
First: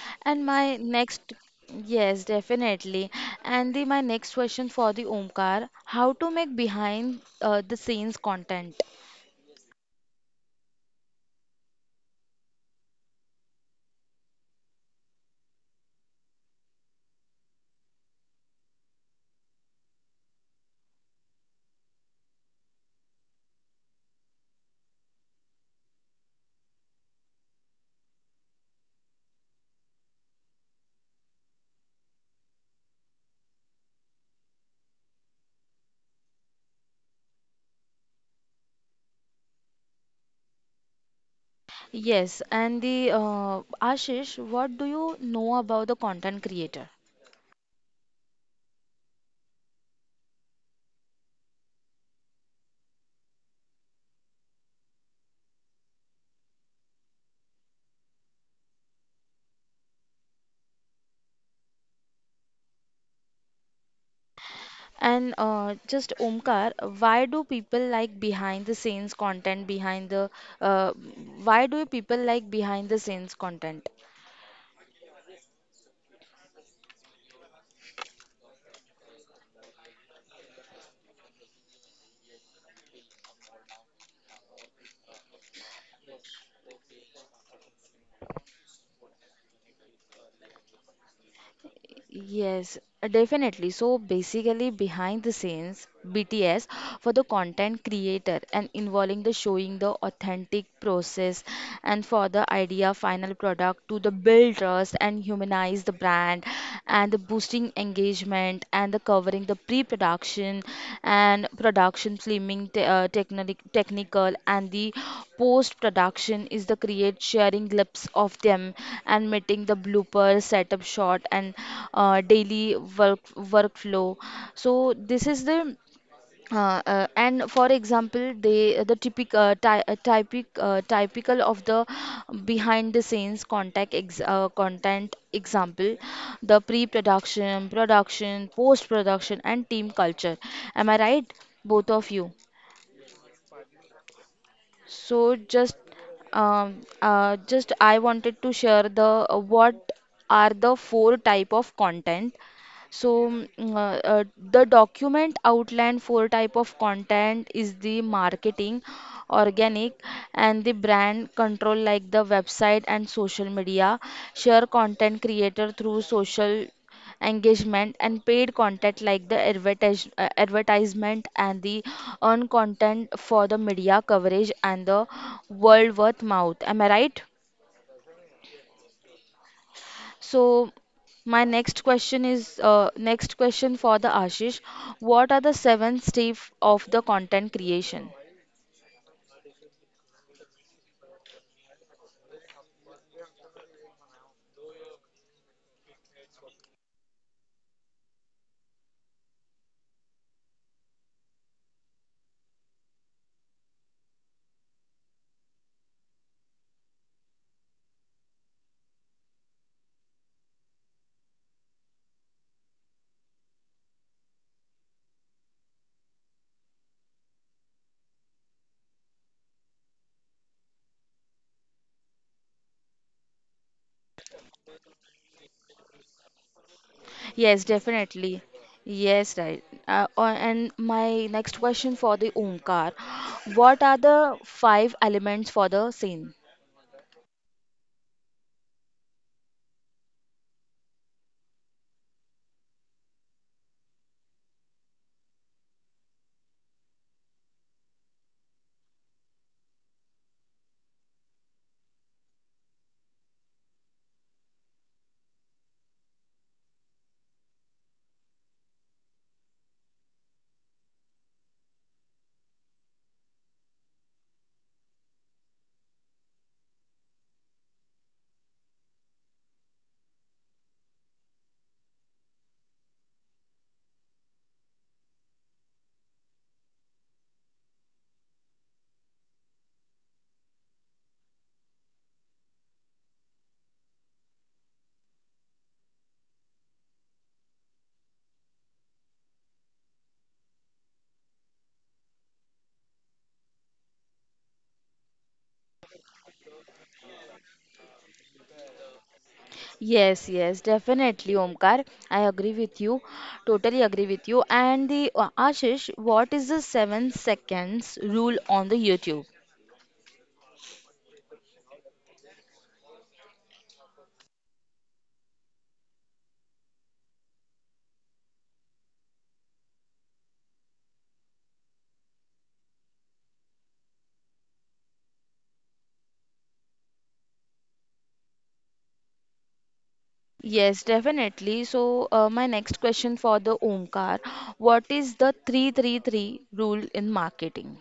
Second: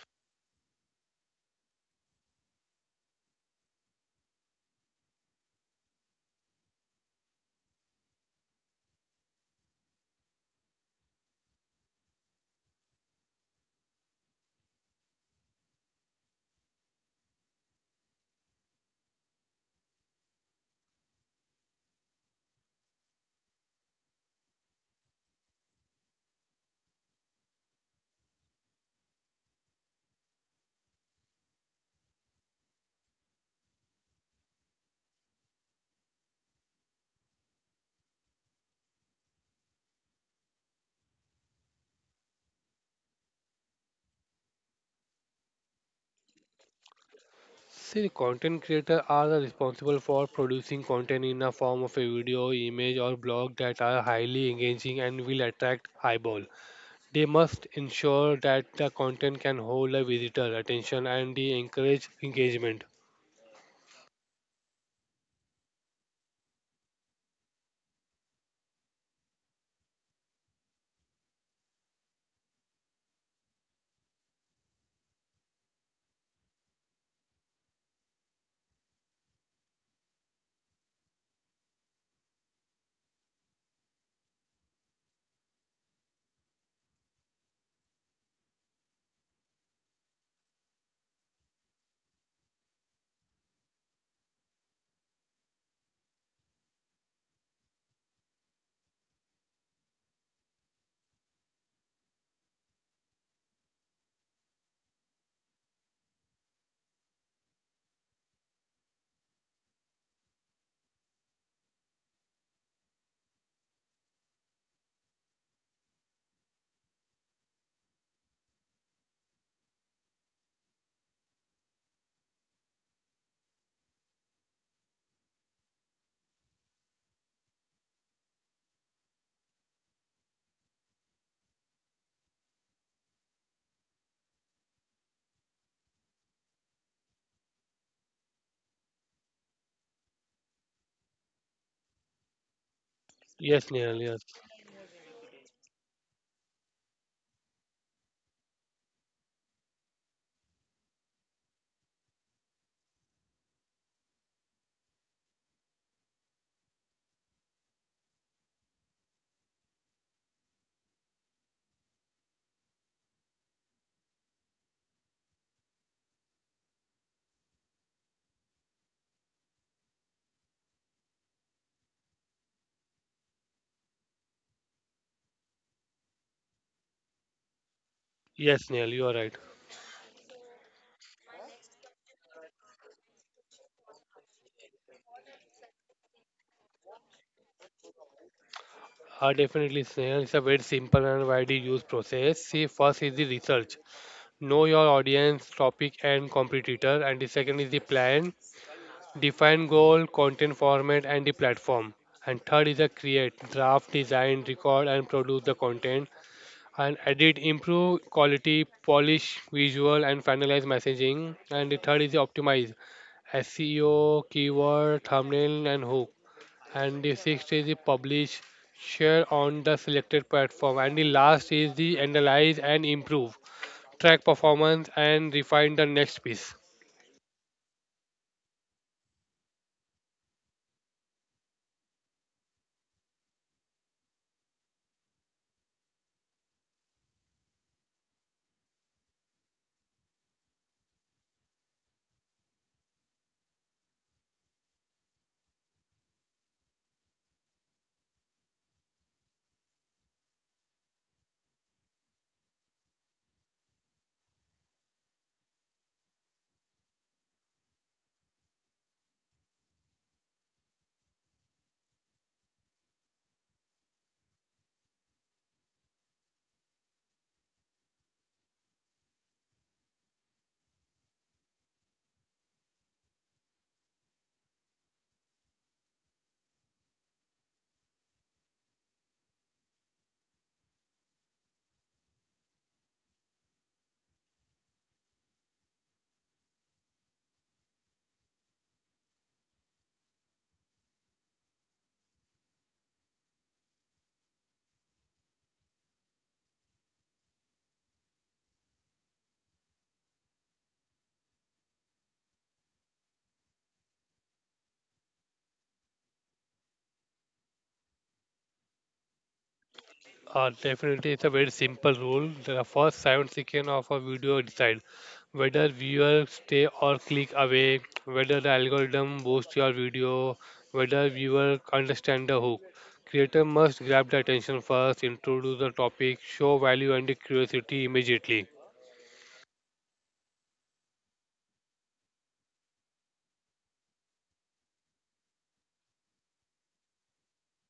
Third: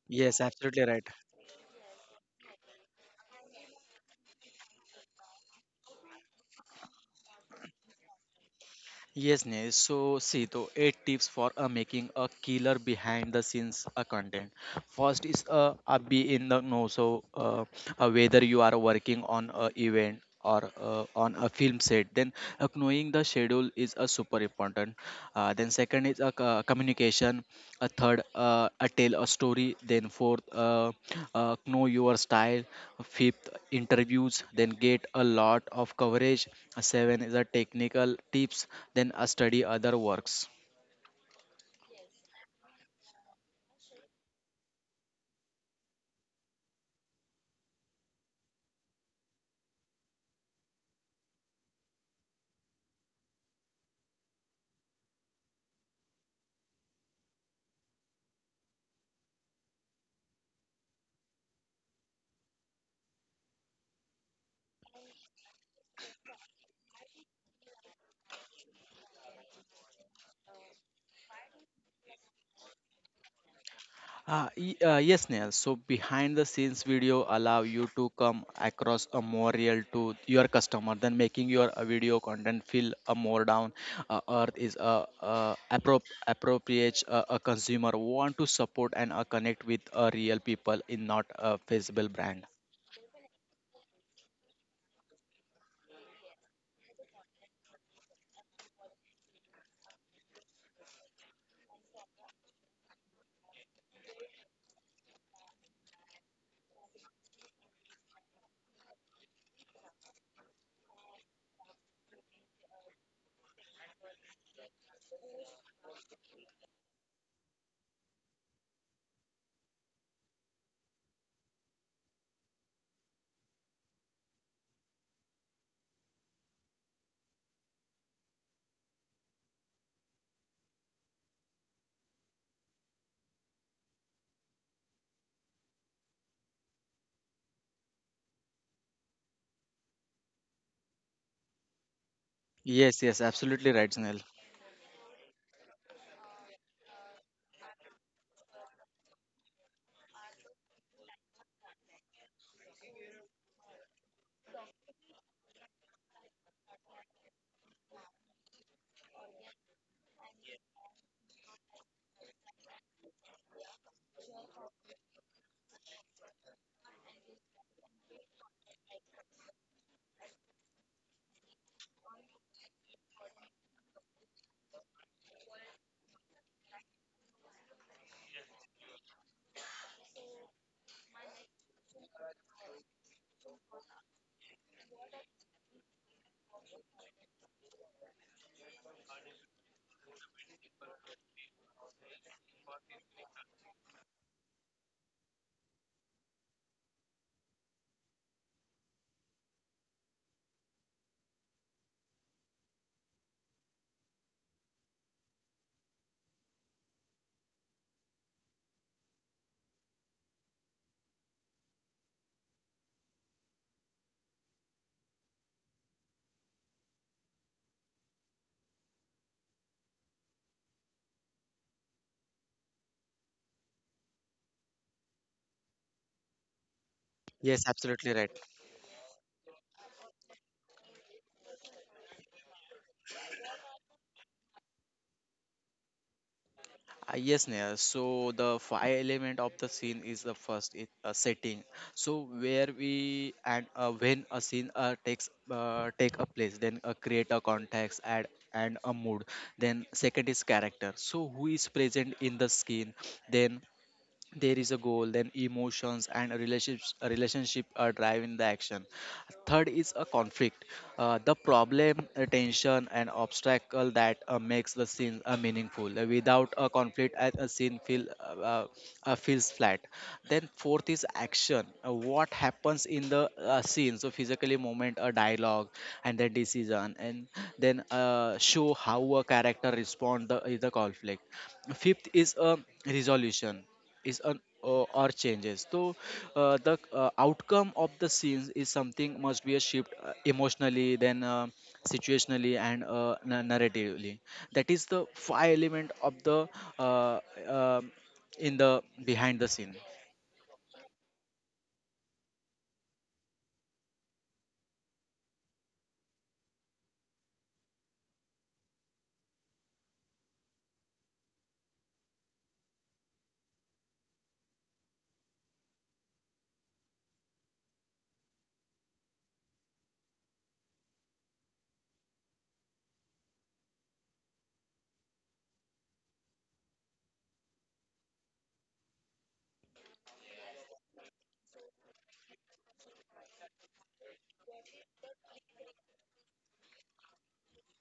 B: Yes,
A: And my
B: absolutely right.
A: next, yes, definitely. And the my next question for the Omkar, how to make behind the scenes content?
B: Yes, Neil. So, see, though, eight tips for making a killer behind the scenes content. First is be in the know. So, whether you are working on a event or on a film set, then knowing the schedule is a super important. Then second is a communication, a third a tell a story, then fourth know your style, fifth interviews, then get a lot of coverage. Seven is a technical tips, then a study other works.
A: Yes, and the Ashish, what do you know about the content creator?
C: See, content creators are the responsible for producing content in the form of a video, image, or blog that are highly engaging and will attract eyeball. They must ensure that the content can hold a visitor attention and they encourage engagement.
A: And just Omkar, why do people like behind the scenes content behind the uh, why do people like behind the scenes content?
B: Yes, Neil. So behind the scenes video allow you to come across a more real to your customer than making your video content feel more down earth is a appro- appropriate a consumer want to support and connect with real people in not a feasible brand.
A: Yes, definitely. So basically, behind the scenes, BTS for the content creator, and involving the showing the authentic process, and for the idea final product to the build trust and humanize the brand and the boosting engagement, and the covering the pre-production and production filming te- technic- technical, and the post-production is the create sharing clips of them and meeting the blooper setup shot and daily workflow. So this is the and for example, they the typical of the behind the scenes contact ex content example, the pre-production, production, post-production, and team culture. Am I right, both of you?
B: Yes, yes,
C: Yes,
B: absolutely right,
C: Neil.
B: Neil.
C: Yes,
A: So just I wanted to share the what are the four type of content. So uh, uh, the document outline four type of content is the marketing, organic, and the brand control like the website and social media. Share content creator through social engagement and paid content like the advertisement, and the earned content for the media coverage and the world worth mouth. Am I right?
C: yes, Neil. You are right.
A: So my next question is next question for the Ashish. What are the seven steps of the content creation?
C: Definitely, Snail. It's a very simple and widely used process. See, first is the research. Know your audience, topic, and competitor. And the second is the plan. Define goal, content format, and the platform. And third is a create, draft, design, record, and produce the content. And edit, improve quality, polish visual, and finalize messaging. And the third is the optimize, SEO, keyword, thumbnail, and hook. And the sixth is the publish, share on the selected platform. And the last is the analyze and improve, track performance, and refine the next piece.
A: Yes,
B: Yes, absolutely right.
A: definitely. Yes, right. And my next question for the Omkar. What are the five elements for the scene?
B: Yes, Neha. So the five element of the scene is the first setting. So where we and when a scene take a place, then create a context and a mood. Then second is character. So who is present in the scene? Then there is a goal, then emotions and relationships a relationship are driving the action. Third is a conflict, the problem, tension and obstacle that makes the scene meaningful. Without a conflict, a scene feels flat. Then fourth is action. What happens in the scene, so physically moment a dialogue and the decision, and then show how a character respond the conflict. Fifth is a resolution, is an or changes, so the outcome of the scenes is something must be a shift emotionally, then situationally and narratively. That is the five element of the uh, um in the behind the scene.
A: Yes, yes, definitely, Omkar. I agree with you. Totally agree with you. And the Ashish, what is the seven seconds rule on the YouTube?
C: Definitely, it's a very simple rule. The first 7 seconds of a video decide whether viewers stay or click away, whether the algorithm boosts your video, whether viewer understand the hook. Creator must grab the attention first, introduce the topic, show value and the curiosity immediately.
A: Yes, definitely. So, my next question for the Omkar, what is the 333 rule in marketing?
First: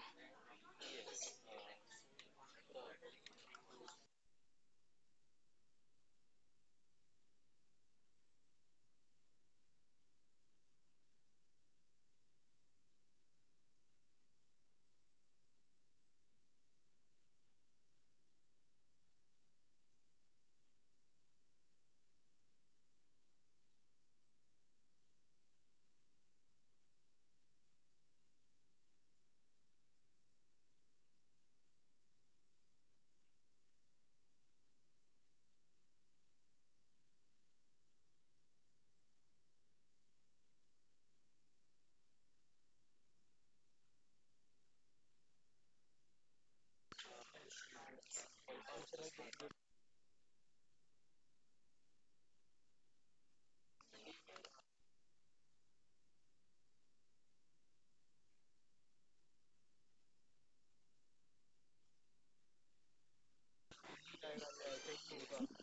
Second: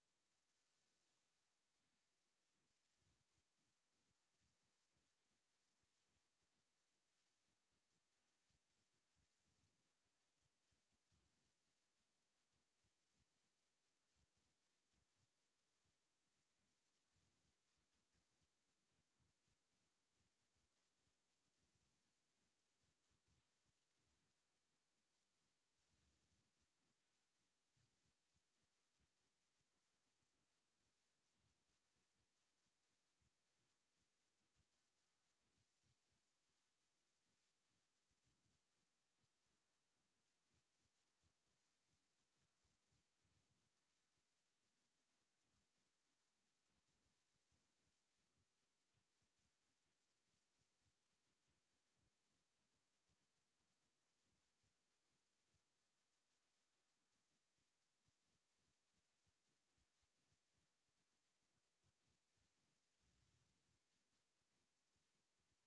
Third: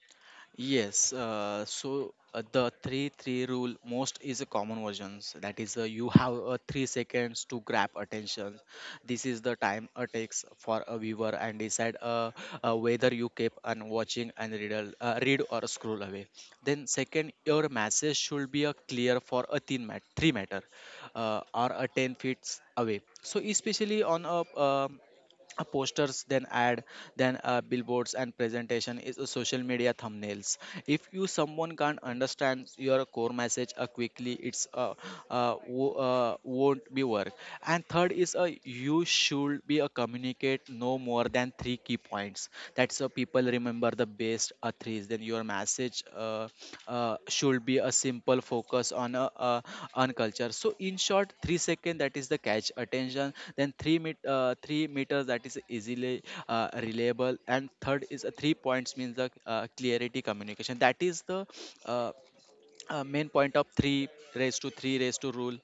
B: Yes, so the 3-3 rule most is a common versions. That is, you have 3 seconds to grab attention. This is the time it takes for a viewer and decide whether you keep on watching and read, read or scroll away. Then second, your message should be a clear for a thin mat 3 matter or a 10 feet away. So especially on a posters, then ad, then billboards and presentation is a social media thumbnails, if you someone can't understand your core message quickly it's won't be work. And third is you should be a communicate no more than three key points, that's people remember but the best athletes, then your message should be a simple focus on on culture. So in short, 3 second that is the catch attention, then 3 meters that is easily reliable, and third is a 3 points means the clarity communication, that is the uh, main point of 3 raised to rule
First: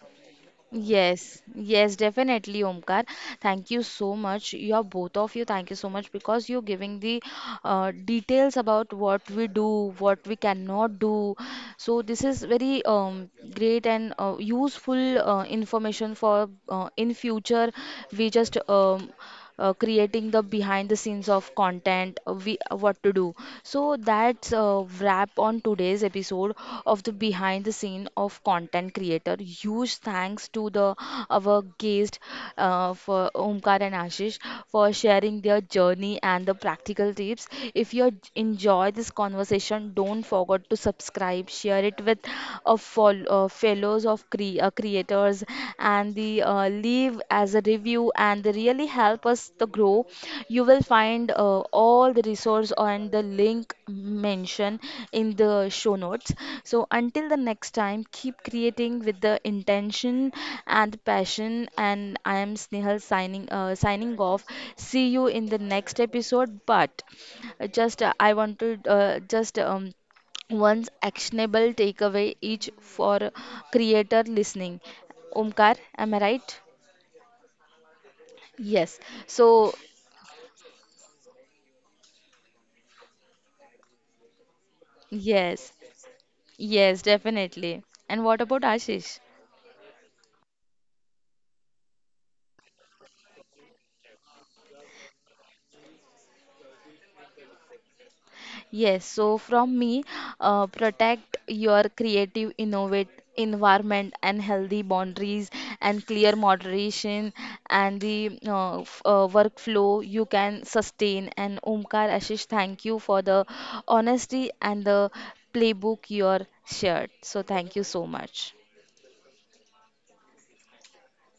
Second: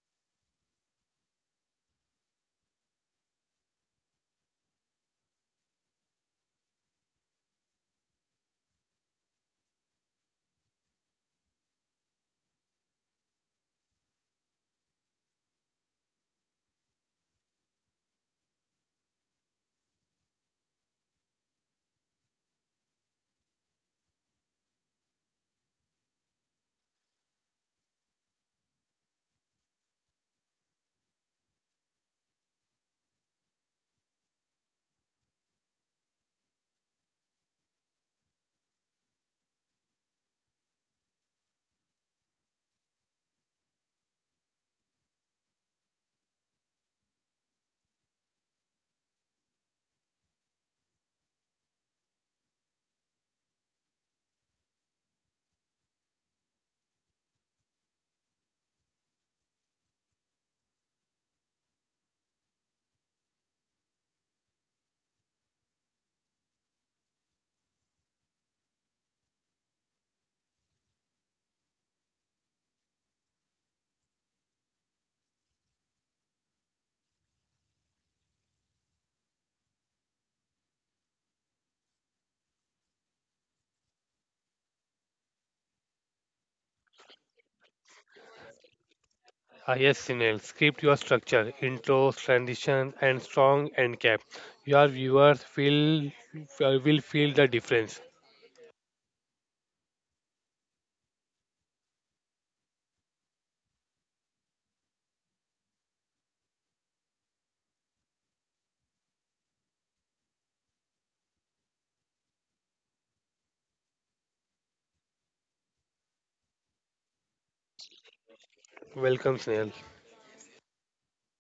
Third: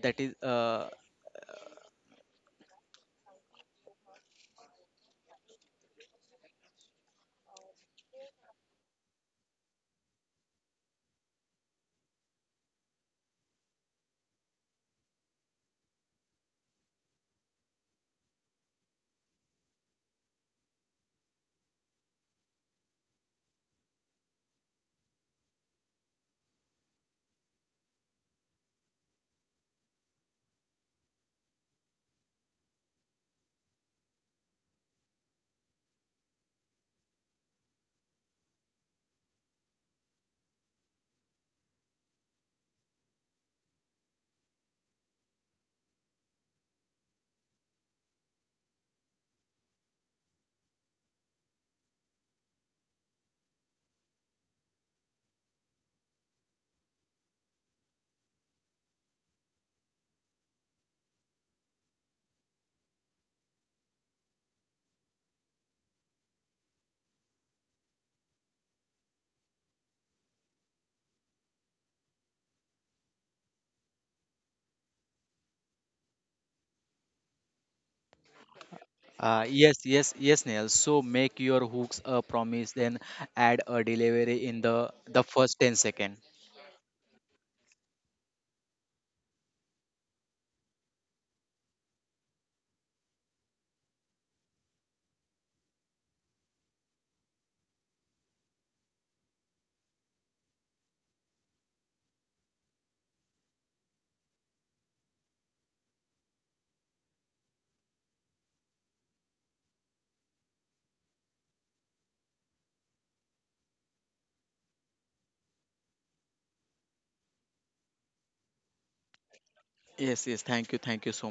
B: that is
A: Yes, yes, definitely, Omkar. Thank you so much. You're both of you. Thank you so much, because you're giving the details about what we do, what we cannot do. So this is very great and useful information for in future. We just creating the behind the scenes of content, we what to do. So that's a wrap on today's episode of the behind the scene of content creator. Huge thanks to the our guest for Omkar and Ashish for sharing their journey and the practical tips. If you enjoy this conversation, don't forget to subscribe, share it with a follow fellows of creators, and the leave as a review, and they really help us to grow. You will find all the resource on the link mentioned in the show notes. So until the next time, keep creating with the intention and passion. And I am Snehal signing off. See you in the next episode. But just I wanted just one's actionable takeaway each for creator listening. Omkar, am I right? Yes. So,
B: Yes, yes, yes, Neil. So make your hooks a promise, then add a delivery in the first
A: yes,
B: 10 second.
A: yes, definitely. And what about Ashish?
C: Ah, yes, Sinel, script your structure, intro, transition, and strong end cap. Your viewers feel will feel the difference.
A: Yes, so from me, protect your creative, innovate environment and healthy boundaries and clear moderation and the workflow you can sustain. And Omkar Ashish, thank you for the honesty and the playbook you are shared. So thank you so much.
C: Welcome, Sinel.
B: Yes, yes. Thank you so